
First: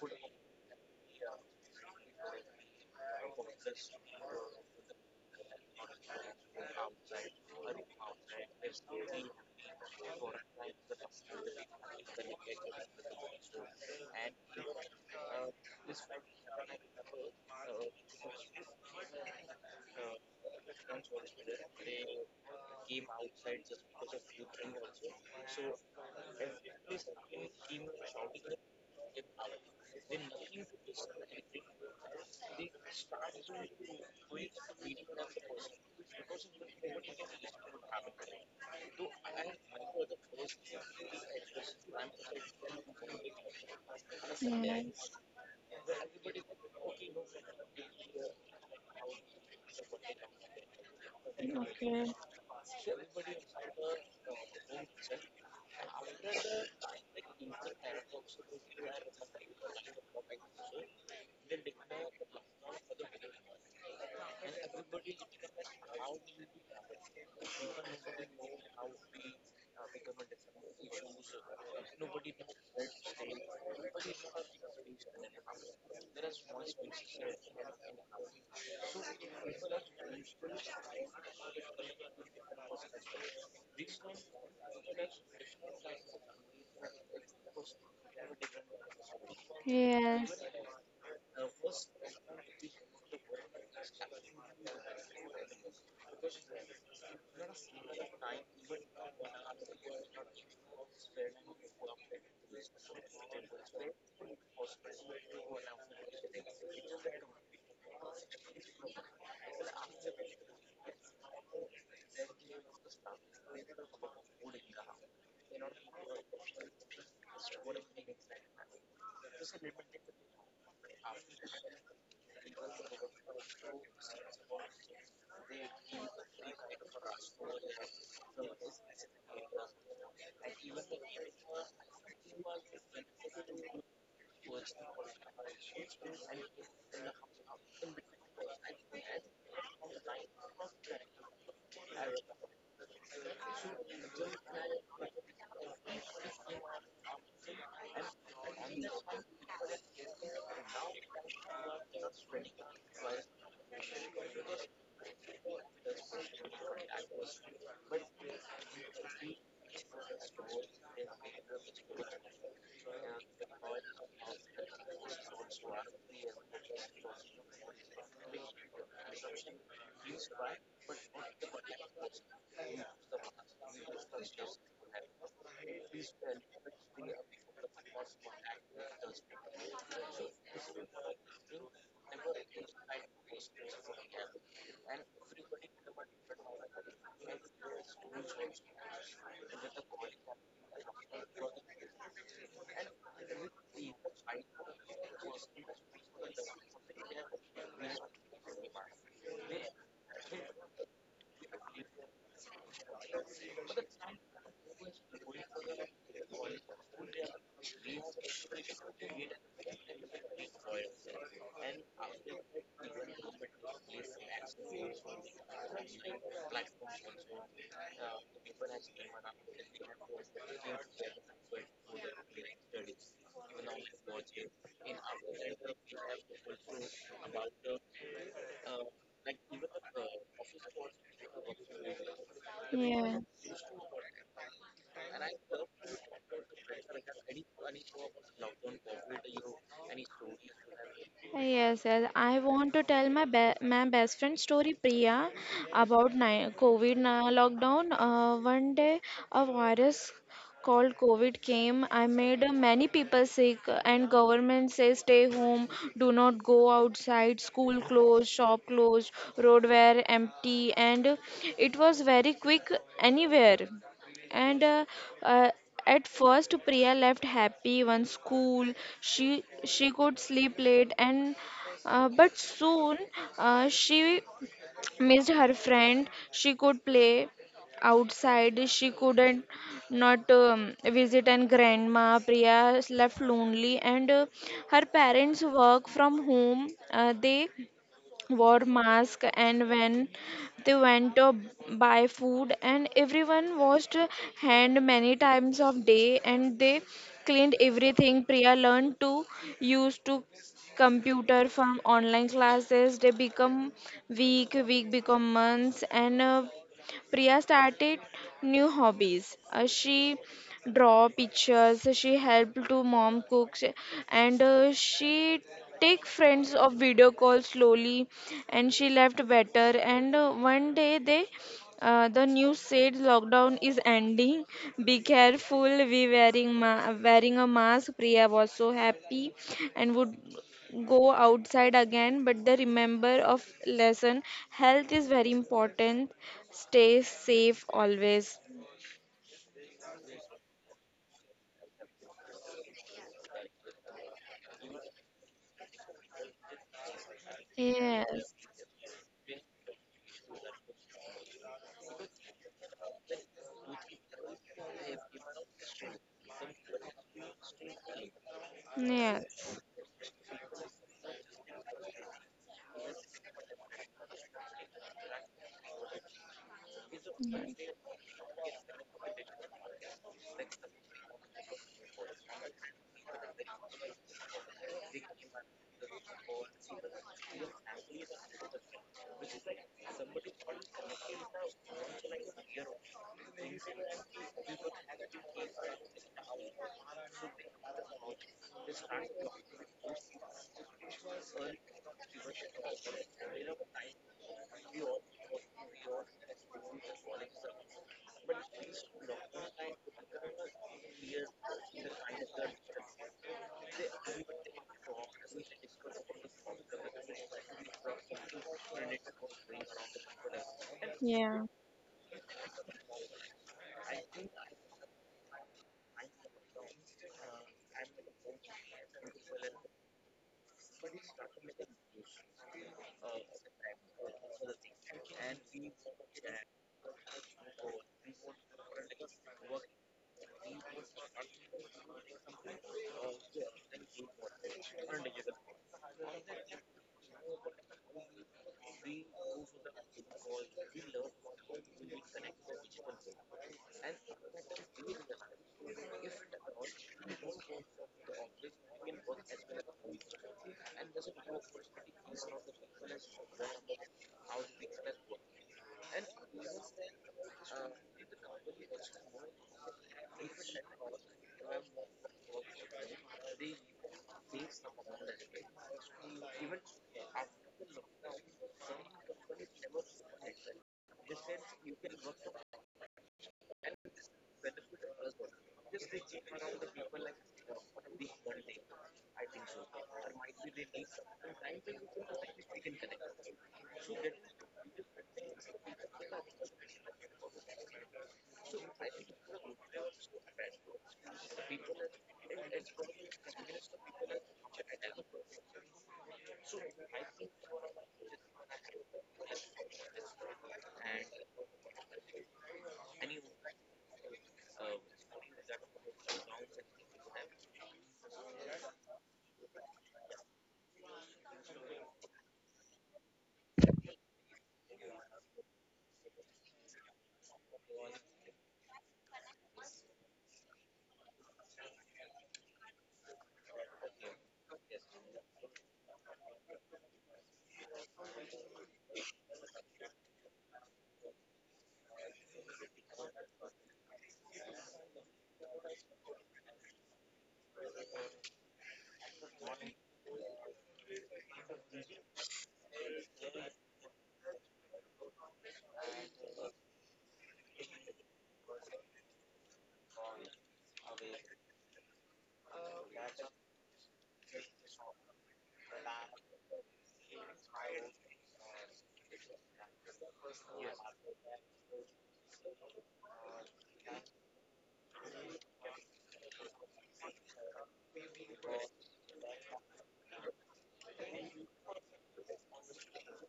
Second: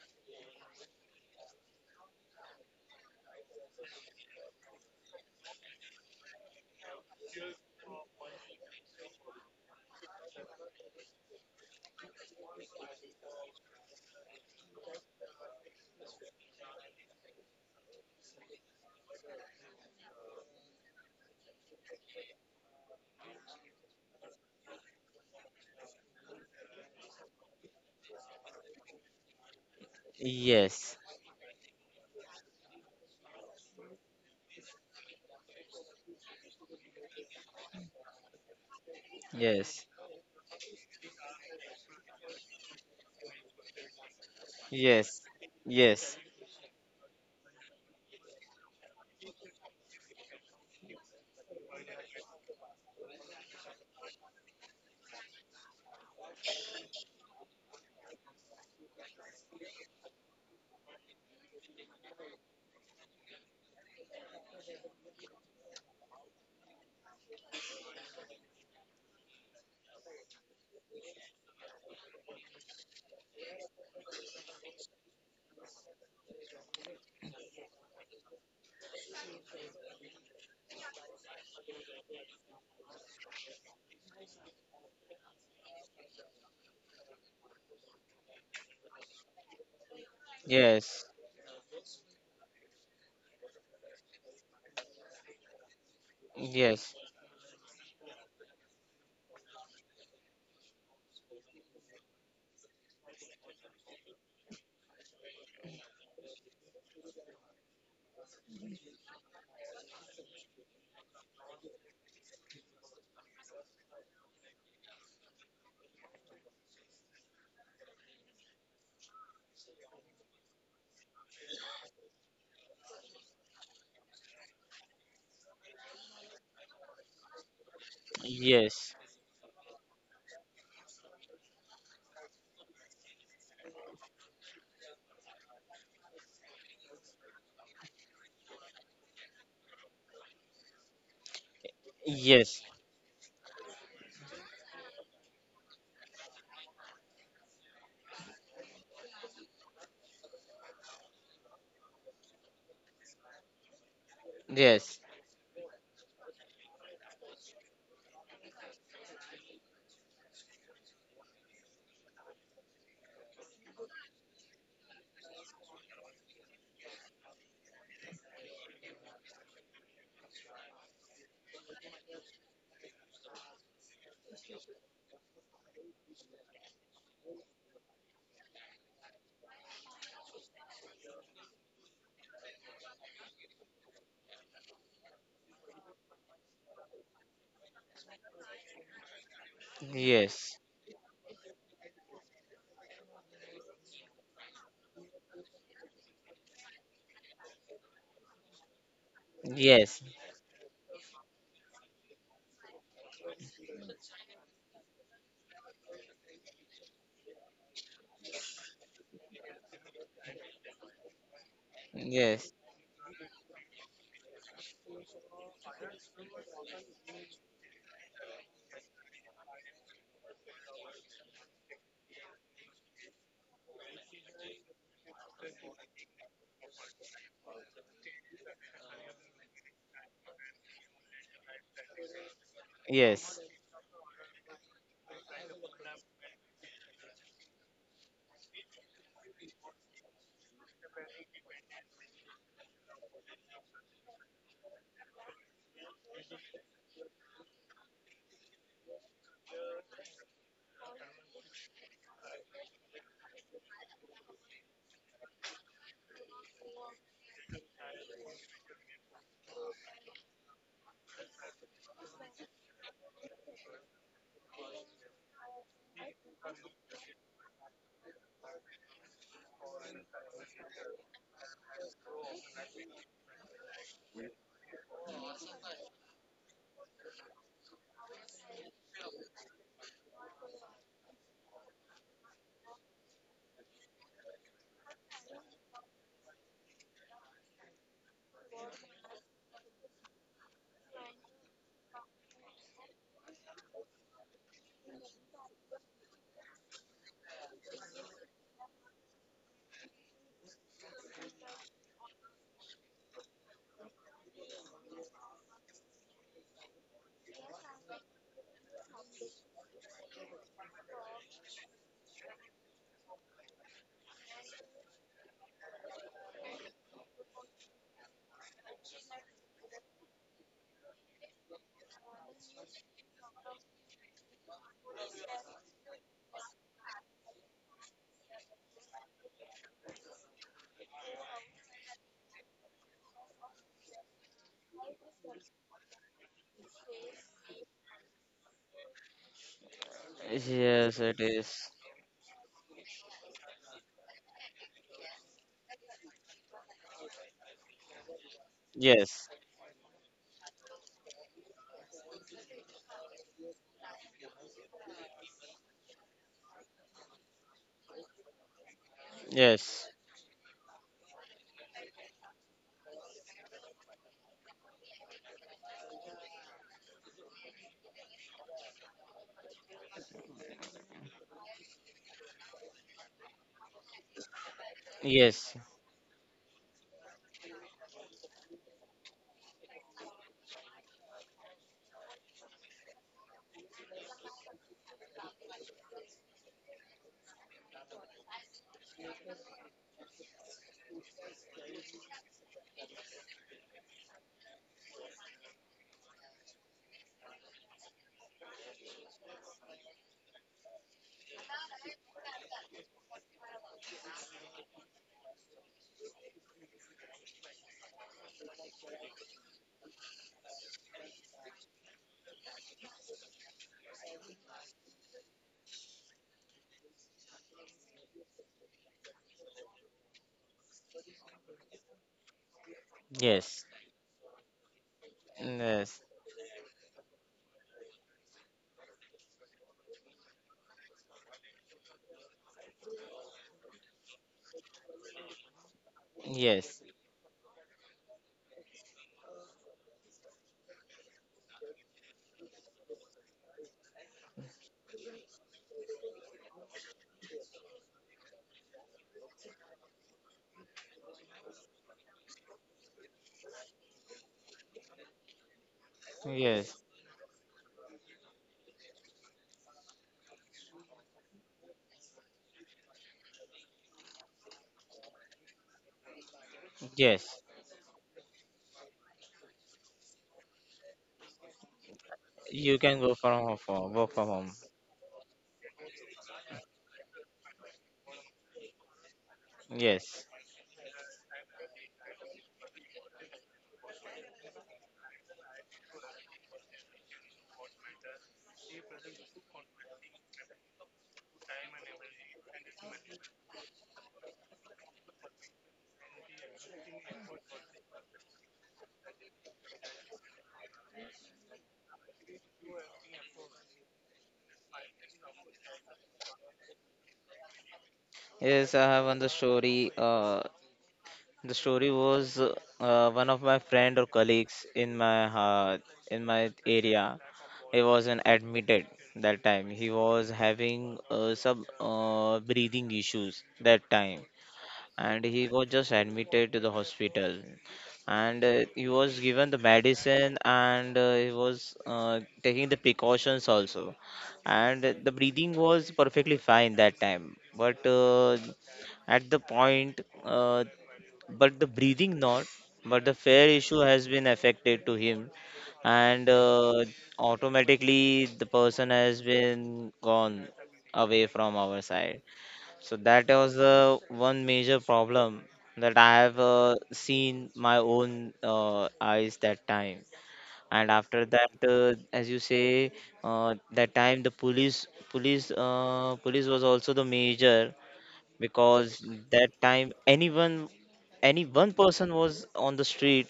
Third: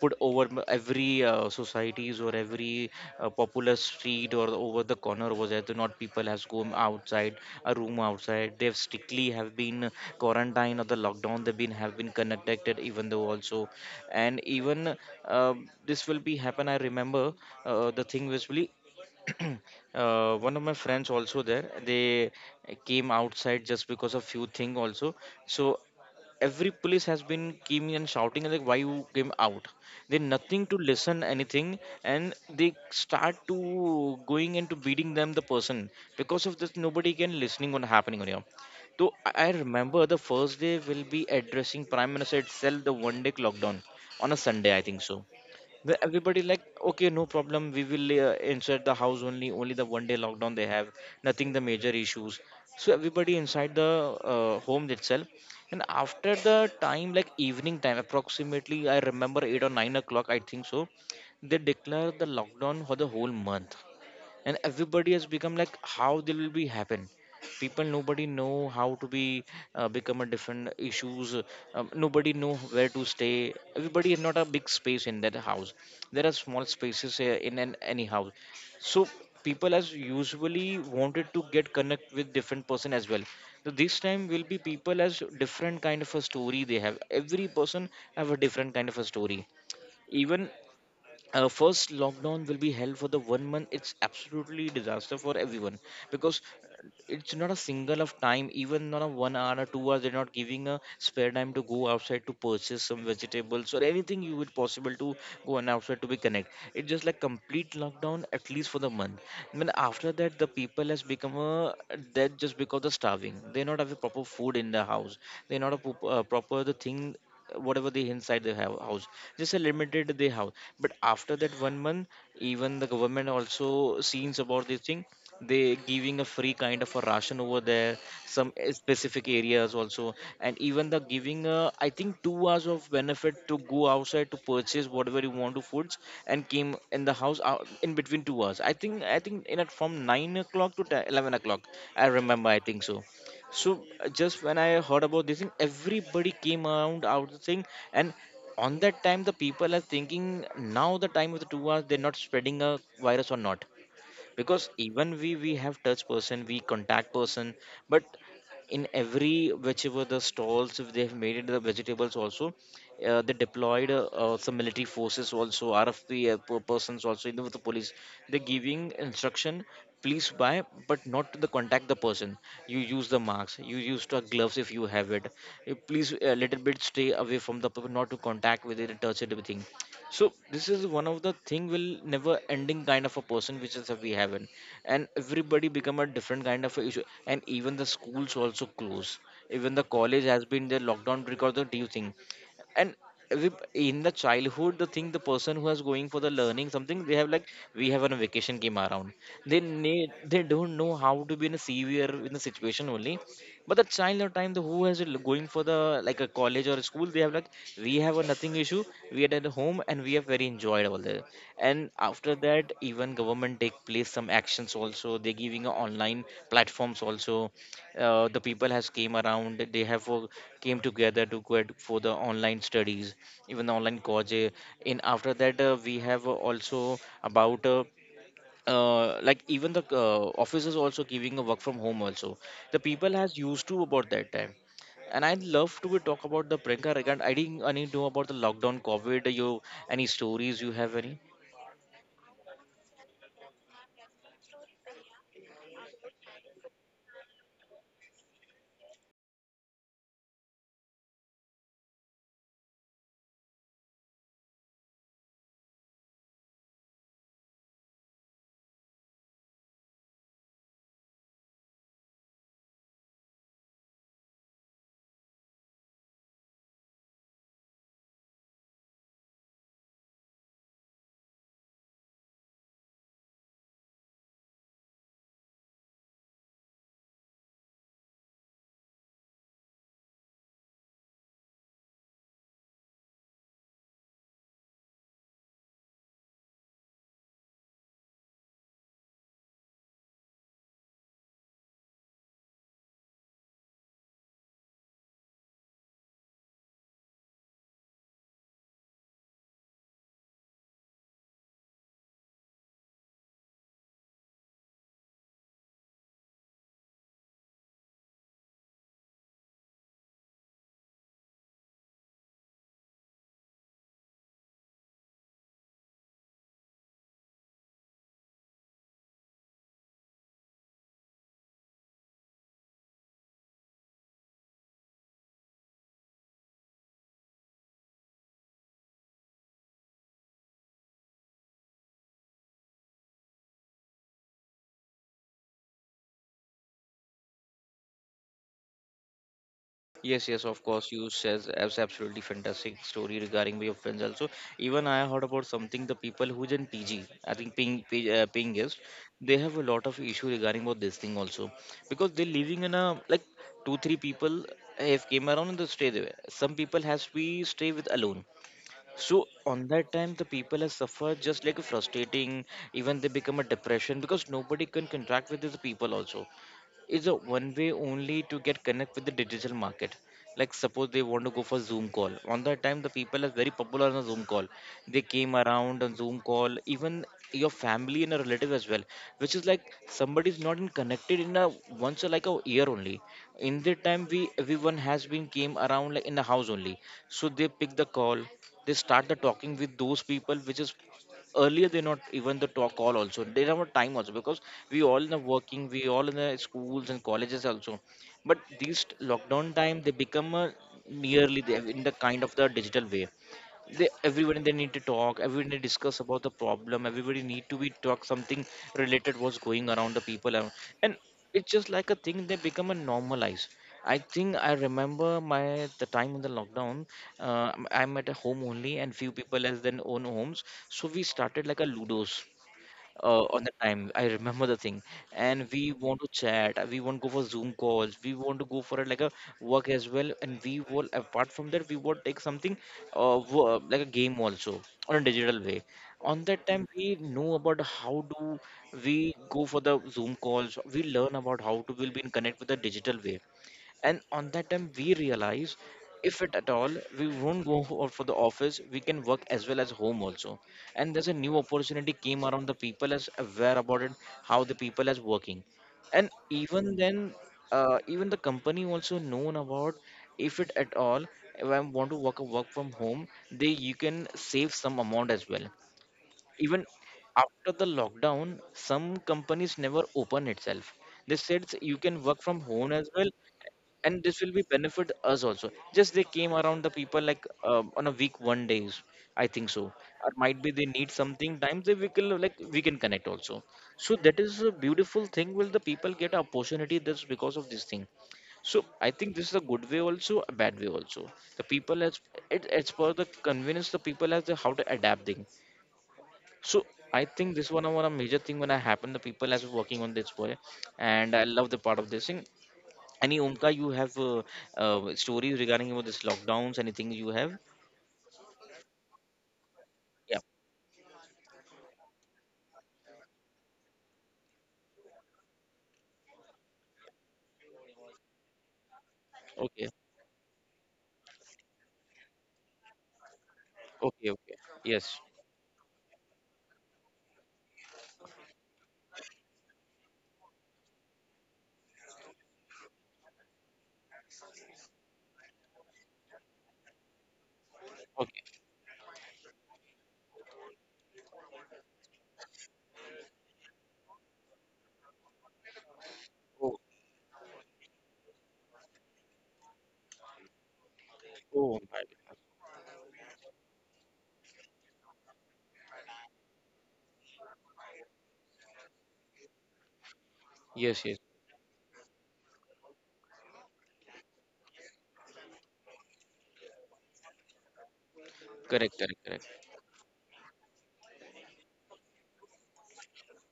A: put over m- every uh, societies or every uh, popular street or over the corner was there, do not people has gone outside a room outside, they've strictly have been quarantined or the lockdown they've been have been connected even though also. And even uh, this will be happen I remember, uh, the thing was really uh, one of my friends also there, they came outside just because of few thing also. So every police has been came and shouting like why you came out, they nothing to
C: Yes,
A: listen anything. And they start to going into beating them the person, because of this nobody can listening on happening on here. So i
C: yes,
A: I
C: yes,
A: remember the first day will be addressing prime minister itself the one day lockdown on a
C: yes,
A: Sunday
C: yes,
A: I
C: yes,
A: think
B: yes.
A: so.
C: yes, yes,
A: The-
C: yes, yes,
A: everybody like okay no problem, we will uh, inside the house only, only the one day lockdown they have, nothing the major
B: Okay,
A: issues. So everybody inside the uh, home itself, and after the time like evening time approximately I remember eight or nine o'clock I think so, they declare the lockdown for the whole month. And everybody has become like how they will be happen, people nobody know how to be uh, become a different issues. uh, um, nobody know where to stay, everybody is not a big space in that house, there are small spaces uh, in an, any house. So people as usually wanted to get connect with different person as well. So this time will be people as different kind of a story they have, every person have a different kind of a story.
B: yes,
A: Even
C: yes,
A: uh, first lockdown will be held for the one month, it's absolutely disaster for everyone, because uh,
C: yes,
A: it's not a single of time, even not a one hour or two hours they're not giving a spare time to go outside to purchase some vegetables or anything you would possible to go and outside to be connect, it's just like complete lockdown at least for the month. Then after that the people has become a dead, just because of starving they not have a proper food in the house, they not a pop- uh, proper the thing whatever they inside the hou- house, just a limited the house. But after that one month, even the government also seems about this thing, they giving a free kind of a ration over there, some uh, specific areas also. And even the giving uh, I think two hours of benefit to go outside to purchase whatever you want to foods, and came in the house out in between two hours, I think i think in at from nine o'clock to ten, eleven o'clock, I remember I think so. So uh, just when I heard about this thing, everybody came around out the thing, and on that time the people are thinking now the time of the two hours, they're not spreading a virus or not, because even we we have touch person we contact person. But in every whichever the stalls if they've made it the vegetables also, uh, they deployed uh, uh, some military forces also rfp uh, per- persons also even with the police, they're giving instruction, please buy but not to the contact the person, you use the marks, you use the gloves if you have it. You please a little bit stay away from the people, not to contact with it, touch it everything. So this is one of the thing will never ending kind of a person which is we have not. And everybody become a different kind of a issue, and even the schools also close, even the college has been the lockdown because of the new thing. And rep- in the childhood the thing the person who is going for the learning something, they have like we have on a vacation came around, they need they don't know how to be in a severe in the situation only. But the child of time the who has a l- going for the like a college or a school, they have like we have a nothing issue, we are at home and we have very enjoyable there. And after that even government take place some actions also, they giving a online platforms also, uh, the people has came around, they have uh, came together to go at- for the online studies, even the online college. uh, in after that uh, we have uh, also about uh, uh, like even the uh, offices also giving a work from home also, the people
B: yeah.
A: has
C: yes,
A: used to about that time. And I'd love to talk about the Priyanka regard. I didn't, I need to know about the lockdown, COVID. You Any stories you have any?
B: Yes, yes. I want to tell my be my best friend story, Priya, about ni COVID na- lockdown. Uh, one day, a virus called COVID came. I made uh, many people sick, and government says stay home, do not go outside, school closed, shop closed, road were empty, and it was very quick anywhere. And uh, uh, at first, Priya left happy one school. She she could sleep late, and uh, but soon uh, she missed her friend. She could play outside. She couldn't not um, visit and grandma. Priya left lonely, and uh, her parents work from home. Uh, they wore masks and when they went to buy food, and everyone washed hand many times of day, and they cleaned everything. Priya learned to use to computer from online classes. They become week week become months. And uh, Priya started new hobbies. Uh, she draw pictures, she helped to mom cooks, and uh, she take friends of video call slowly, and she left better. And uh, one day they, uh, the news said lockdown is ending. Be careful, we wearing ma- wearing a mask. Priya was so happy and would go outside again, but the remember of lesson, health is very important, stay safe always.
A: Yes, yes, of course.
C: yes,
A: You
C: it
A: says
C: is.
A: abs- absolutely fantastic story regarding Bay of Pens. Also, even I heard about something. The people who's in P G, I think paying pay, uh,
B: Yes.
A: paying guest,
C: Yes,
A: they have a lot of issue regarding about this thing also, because they're living in a like two three people have came around and they stay there. Some people has to be stay with alone. So
B: Yes.
A: on
C: yes,
A: that time, the people have suffered just like a frustrating. Even they become a depression because nobody can contract with these people also, is a one way
B: Yes.
A: only to get connect with the digital market, like suppose they want to go for Zoom call. On that time the people are very popular on the Zoom call, they came
C: yes,
A: around on Zoom call, even your family and a relative as well, which is like somebody is not in connected in a once or like a year only. In that time we everyone has been came around like in the house only, so they pick the call, they start the talking with those people which is earlier they not even the talk call also, they don't time also, because we all in the working, we all in the schools and colleges also. But these t- lockdown time they become a nearly the, in the kind of the digital way. They everybody they need to talk, everybody discuss about the problem, everybody need to be talk something related what's going around the people around. And
B: Yeah.
A: it's just like a thing they become a normalized. I think I remember my the time in the lockdown, uh, i'm I'm at a home only, and few people has then own homes, so we started like a ludos, uh, on the
C: yes,
A: time I remember the thing. And we want
C: yes.
A: to chat, uh, we want to go for Zoom calls, we want to go for a, like a work as well, and we will, apart from that, we would take something, uh, wo- like a game also, on a digital way. On that time
C: Yes.
A: we know about how do we go for the Zoom calls, we learn about how to will be in connect with the digital way. And on that time we realize, if it at all, we won't go for for the office, we can work as well as home also. And there's a new opportunity came around, the people as aware about it, how the people as working, and even
C: Yes,
A: then, uh, even the company also known about, if it at all, if I want to work work from home, they you can save some amount as well. Even
C: yes,
A: after the lockdown, some companies never open itself, they said you can work from home
C: you
A: as
C: can
A: well,
C: go from ho- for
A: and
C: work
A: this
C: from
A: will be
C: home.
A: benefit us also, just they came around the people like, uh, on a week one days, I think so, or
C: Yes,
A: might be they need something times, they we can, like, we can connect also. So that is a beautiful thing will the people get opportunity, that's because of this thing. So I think this is a good way also, a bad way also. The people as, it, it's for the convenience, the people as the how to adapting. So I think this one of one of major thing when I happen the people as working on this boy, and I love the part of this thing. Any Umka, you have, uh, uh, stories regarding about this lockdowns? Anything you have?
C: yes, I have one the story.
A: Yeah.
C: Uh, the story was uh, one of my friend or colleagues in my uh, in my area. He wasn't admitted that
A: Okay.
C: time. He was having uh, some uh, breathing issues that
A: Okay.
C: time.
A: Okay. Yes.
C: And he was just admitted to the hospital and uh, he was given the medicine and uh, he was uh, taking the precautions also and the breathing was perfectly fine that time but uh,
A: Okay.
C: at the point uh, but the breathing not but the fair issue has been affected to him and
A: Oh,
C: uh, automatically the person has been gone away from
A: oh my
C: our side.
A: goodness.
C: So that was the one major problem that I have uh, seen my own uh, eyes that time.
A: Yes.
C: And
A: Yes.
C: after that, uh, as you say, uh, that time the police, police, uh, police was also the major
A: Correct. Correct.
C: because
A: Correct.
C: that time anyone, any one person was on the street,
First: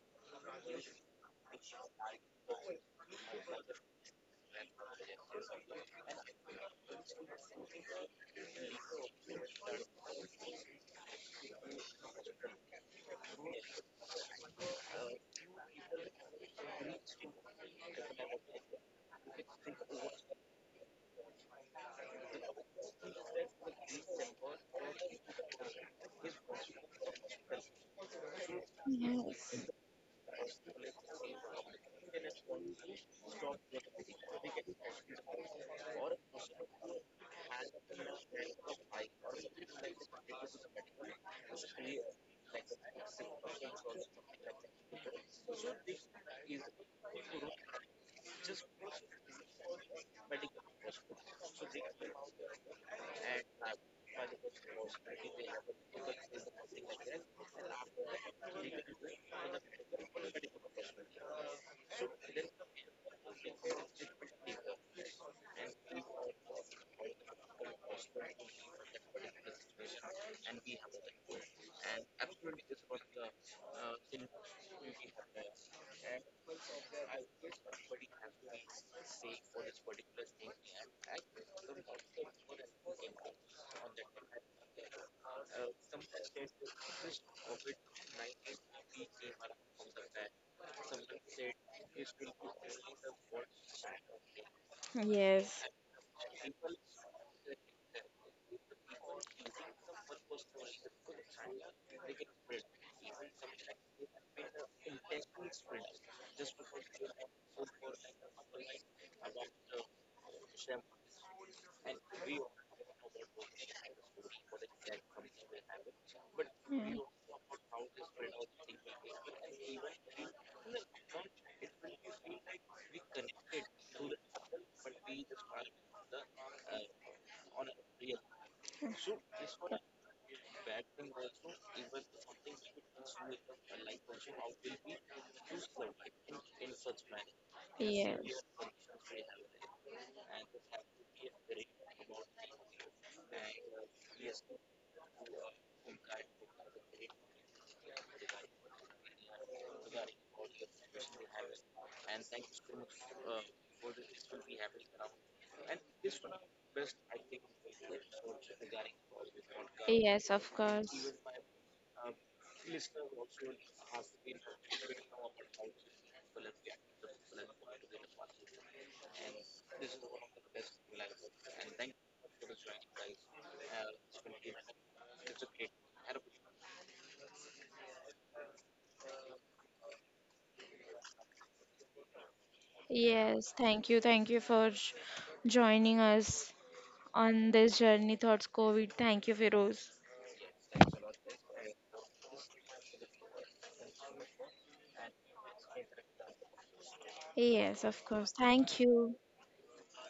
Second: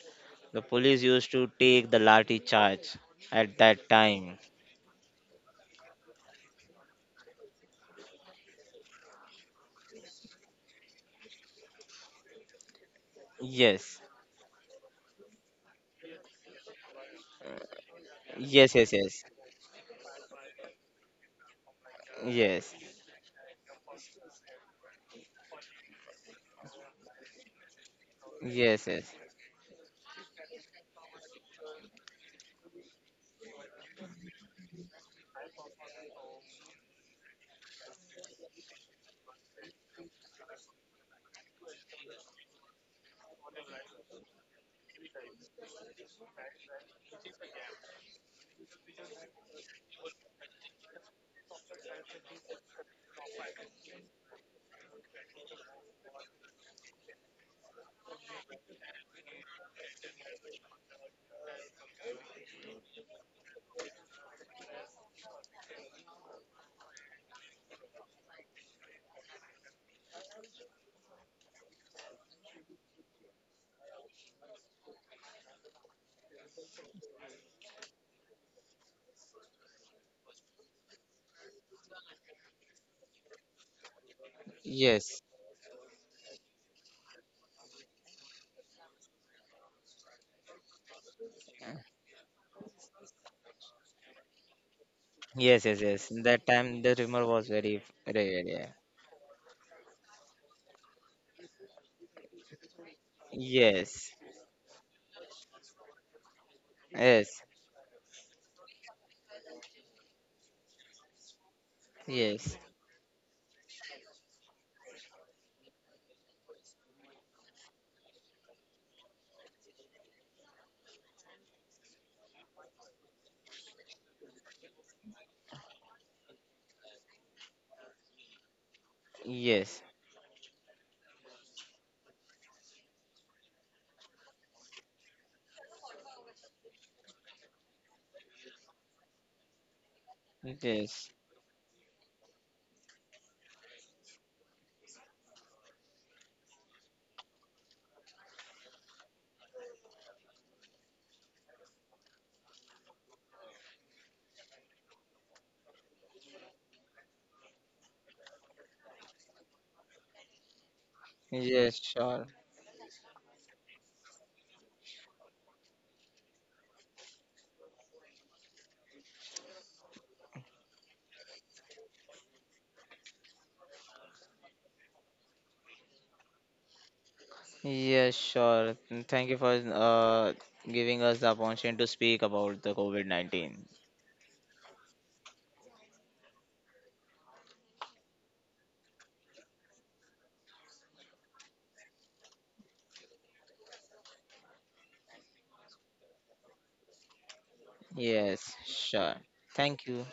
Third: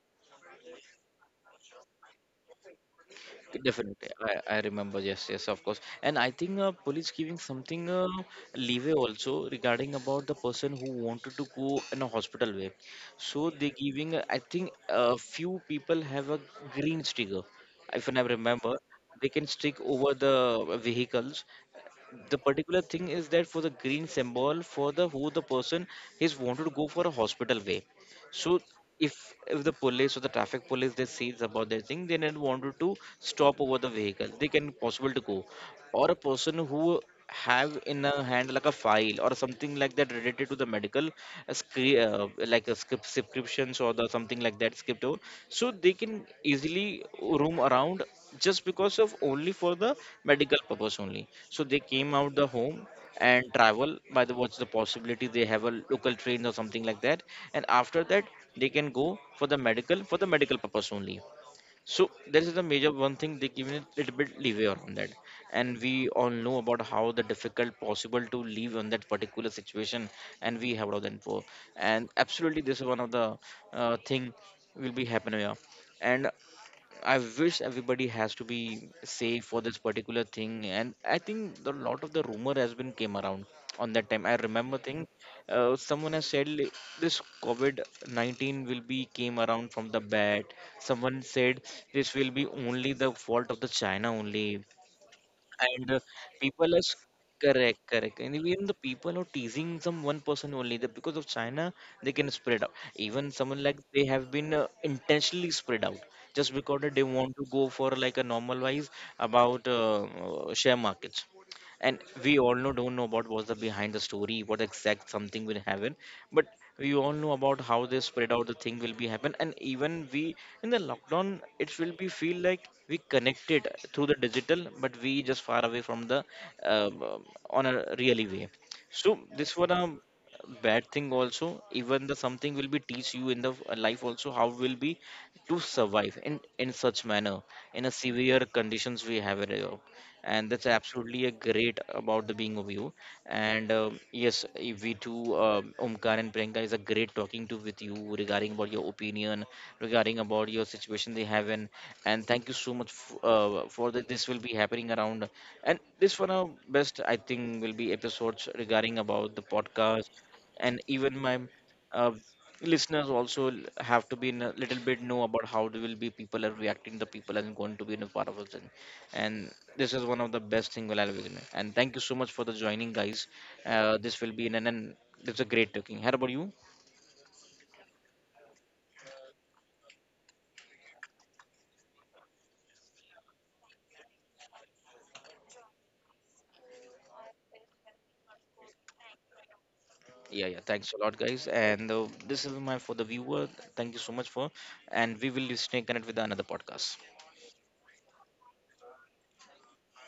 C: the police used to take the lathi charge at that
A: Definitely,
C: time.
A: I, I remember. Yes, yes, of course. And I think, uh, police giving something, uh, leeway also regarding about the person who wanted to go in a hospital way. So they
C: Yes,
A: giving, uh, I think a few people have a green sticker, if I
C: yes,
A: remember.
C: yes, yes,
A: They can stick over the vehicles, the
C: yes,
A: particular thing is that for the green symbol for the who the person is wanted to go for a hospital way. So
C: yes, yes,
A: if if
B: Yes.
A: the police or the traffic police, they sees about their thing, they don't wanted to stop over the vehicle, they can possible to go, or a person who have in a hand like a file or something like that related to the medical, a scre- uh, like a script subscriptions or the something like that script over, so they can easily roam around, just because of only for the medical purpose only, so they came out the home and travel by the what's the possibility, they have a local train or something like that, and after that they can go for the medical for the medical purpose only. So there is the major one thing, they give me a little bit leeway on that, and we all know about how the difficult possible to live on that particular situation, and we have done for, and absolutely this is one of the uh, thing will be happening here, and I wish everybody has to be safe for this particular thing. And I think a lot of the rumor has been came around on that time. I remember thing,
C: yes.
A: uh, someone has said li- this COVID nineteen will be came around from the bat. Someone said this will be only the fault of the China only,
B: Yes.
C: Yes, yes,
A: and uh,
C: yes. That
A: people
C: time
A: are
C: the
A: s-
C: rumor was
A: correct,
C: very,
A: correct,
C: very,
A: and
C: very. uh,
A: even the people who teasing some one person only that because of China, they can spread out, even someone like they
C: Yes,
A: have been, uh, intentionally spread out, just because that they want
C: yes,
A: to go for like a normal wise about, uh, uh, share markets. And we
C: yes,
A: all know don't know about what's the behind the story, what exact something will happen, but we all know about how they spread out the thing will be happen, and even we in the lockdown, it will be feel like we connected through the digital, but we just far away from the, uh, um, on a really way. So this was
C: yes,
A: a bad thing also, even the something will be teach you in the uh, life also, how will be to survive in in such manner, in a
B: Yeah.
A: severe
B: Yes.
A: conditions we have it here. And that's
C: yes,
A: absolutely a great about the being of you, and um yes, eh, we too, um, Omkar and Priyanka is a great talking to with you, regarding about your opinion, regarding about your situation they have in, and thank you so much f- uh, for that this will be happening around, and this one of best, I think, will be episodes regarding about the podcast.
B: Yes, of
A: And
B: course.
A: even my
C: yes,
A: uh,
C: sure.
A: listeners also l- have to be in a little bit know about how they will be people are reacting, the people and going to be in a part of it, and this is one of the best thing we will I'll visit. And thank you so much for the joining, guys. Uh, this will be an and an- it's a great talking. How about you?
C: Yes, sure. Mm, thank you for uh giving us the opportunity to speak about the
B: Yes,
C: COVID nineteen.
B: thank you. Thank you for j- joining us on this journey towards COVID. Thank you, Feroz.
A: Yeah, yeah. Thanks a lot, guys. And uh, this is my for the viewer. Thank you so much for, and we will stay connected with another podcast.
B: Yes, of course.
C: Yes,
B: Thank
C: sure.
B: you.
C: Thank you.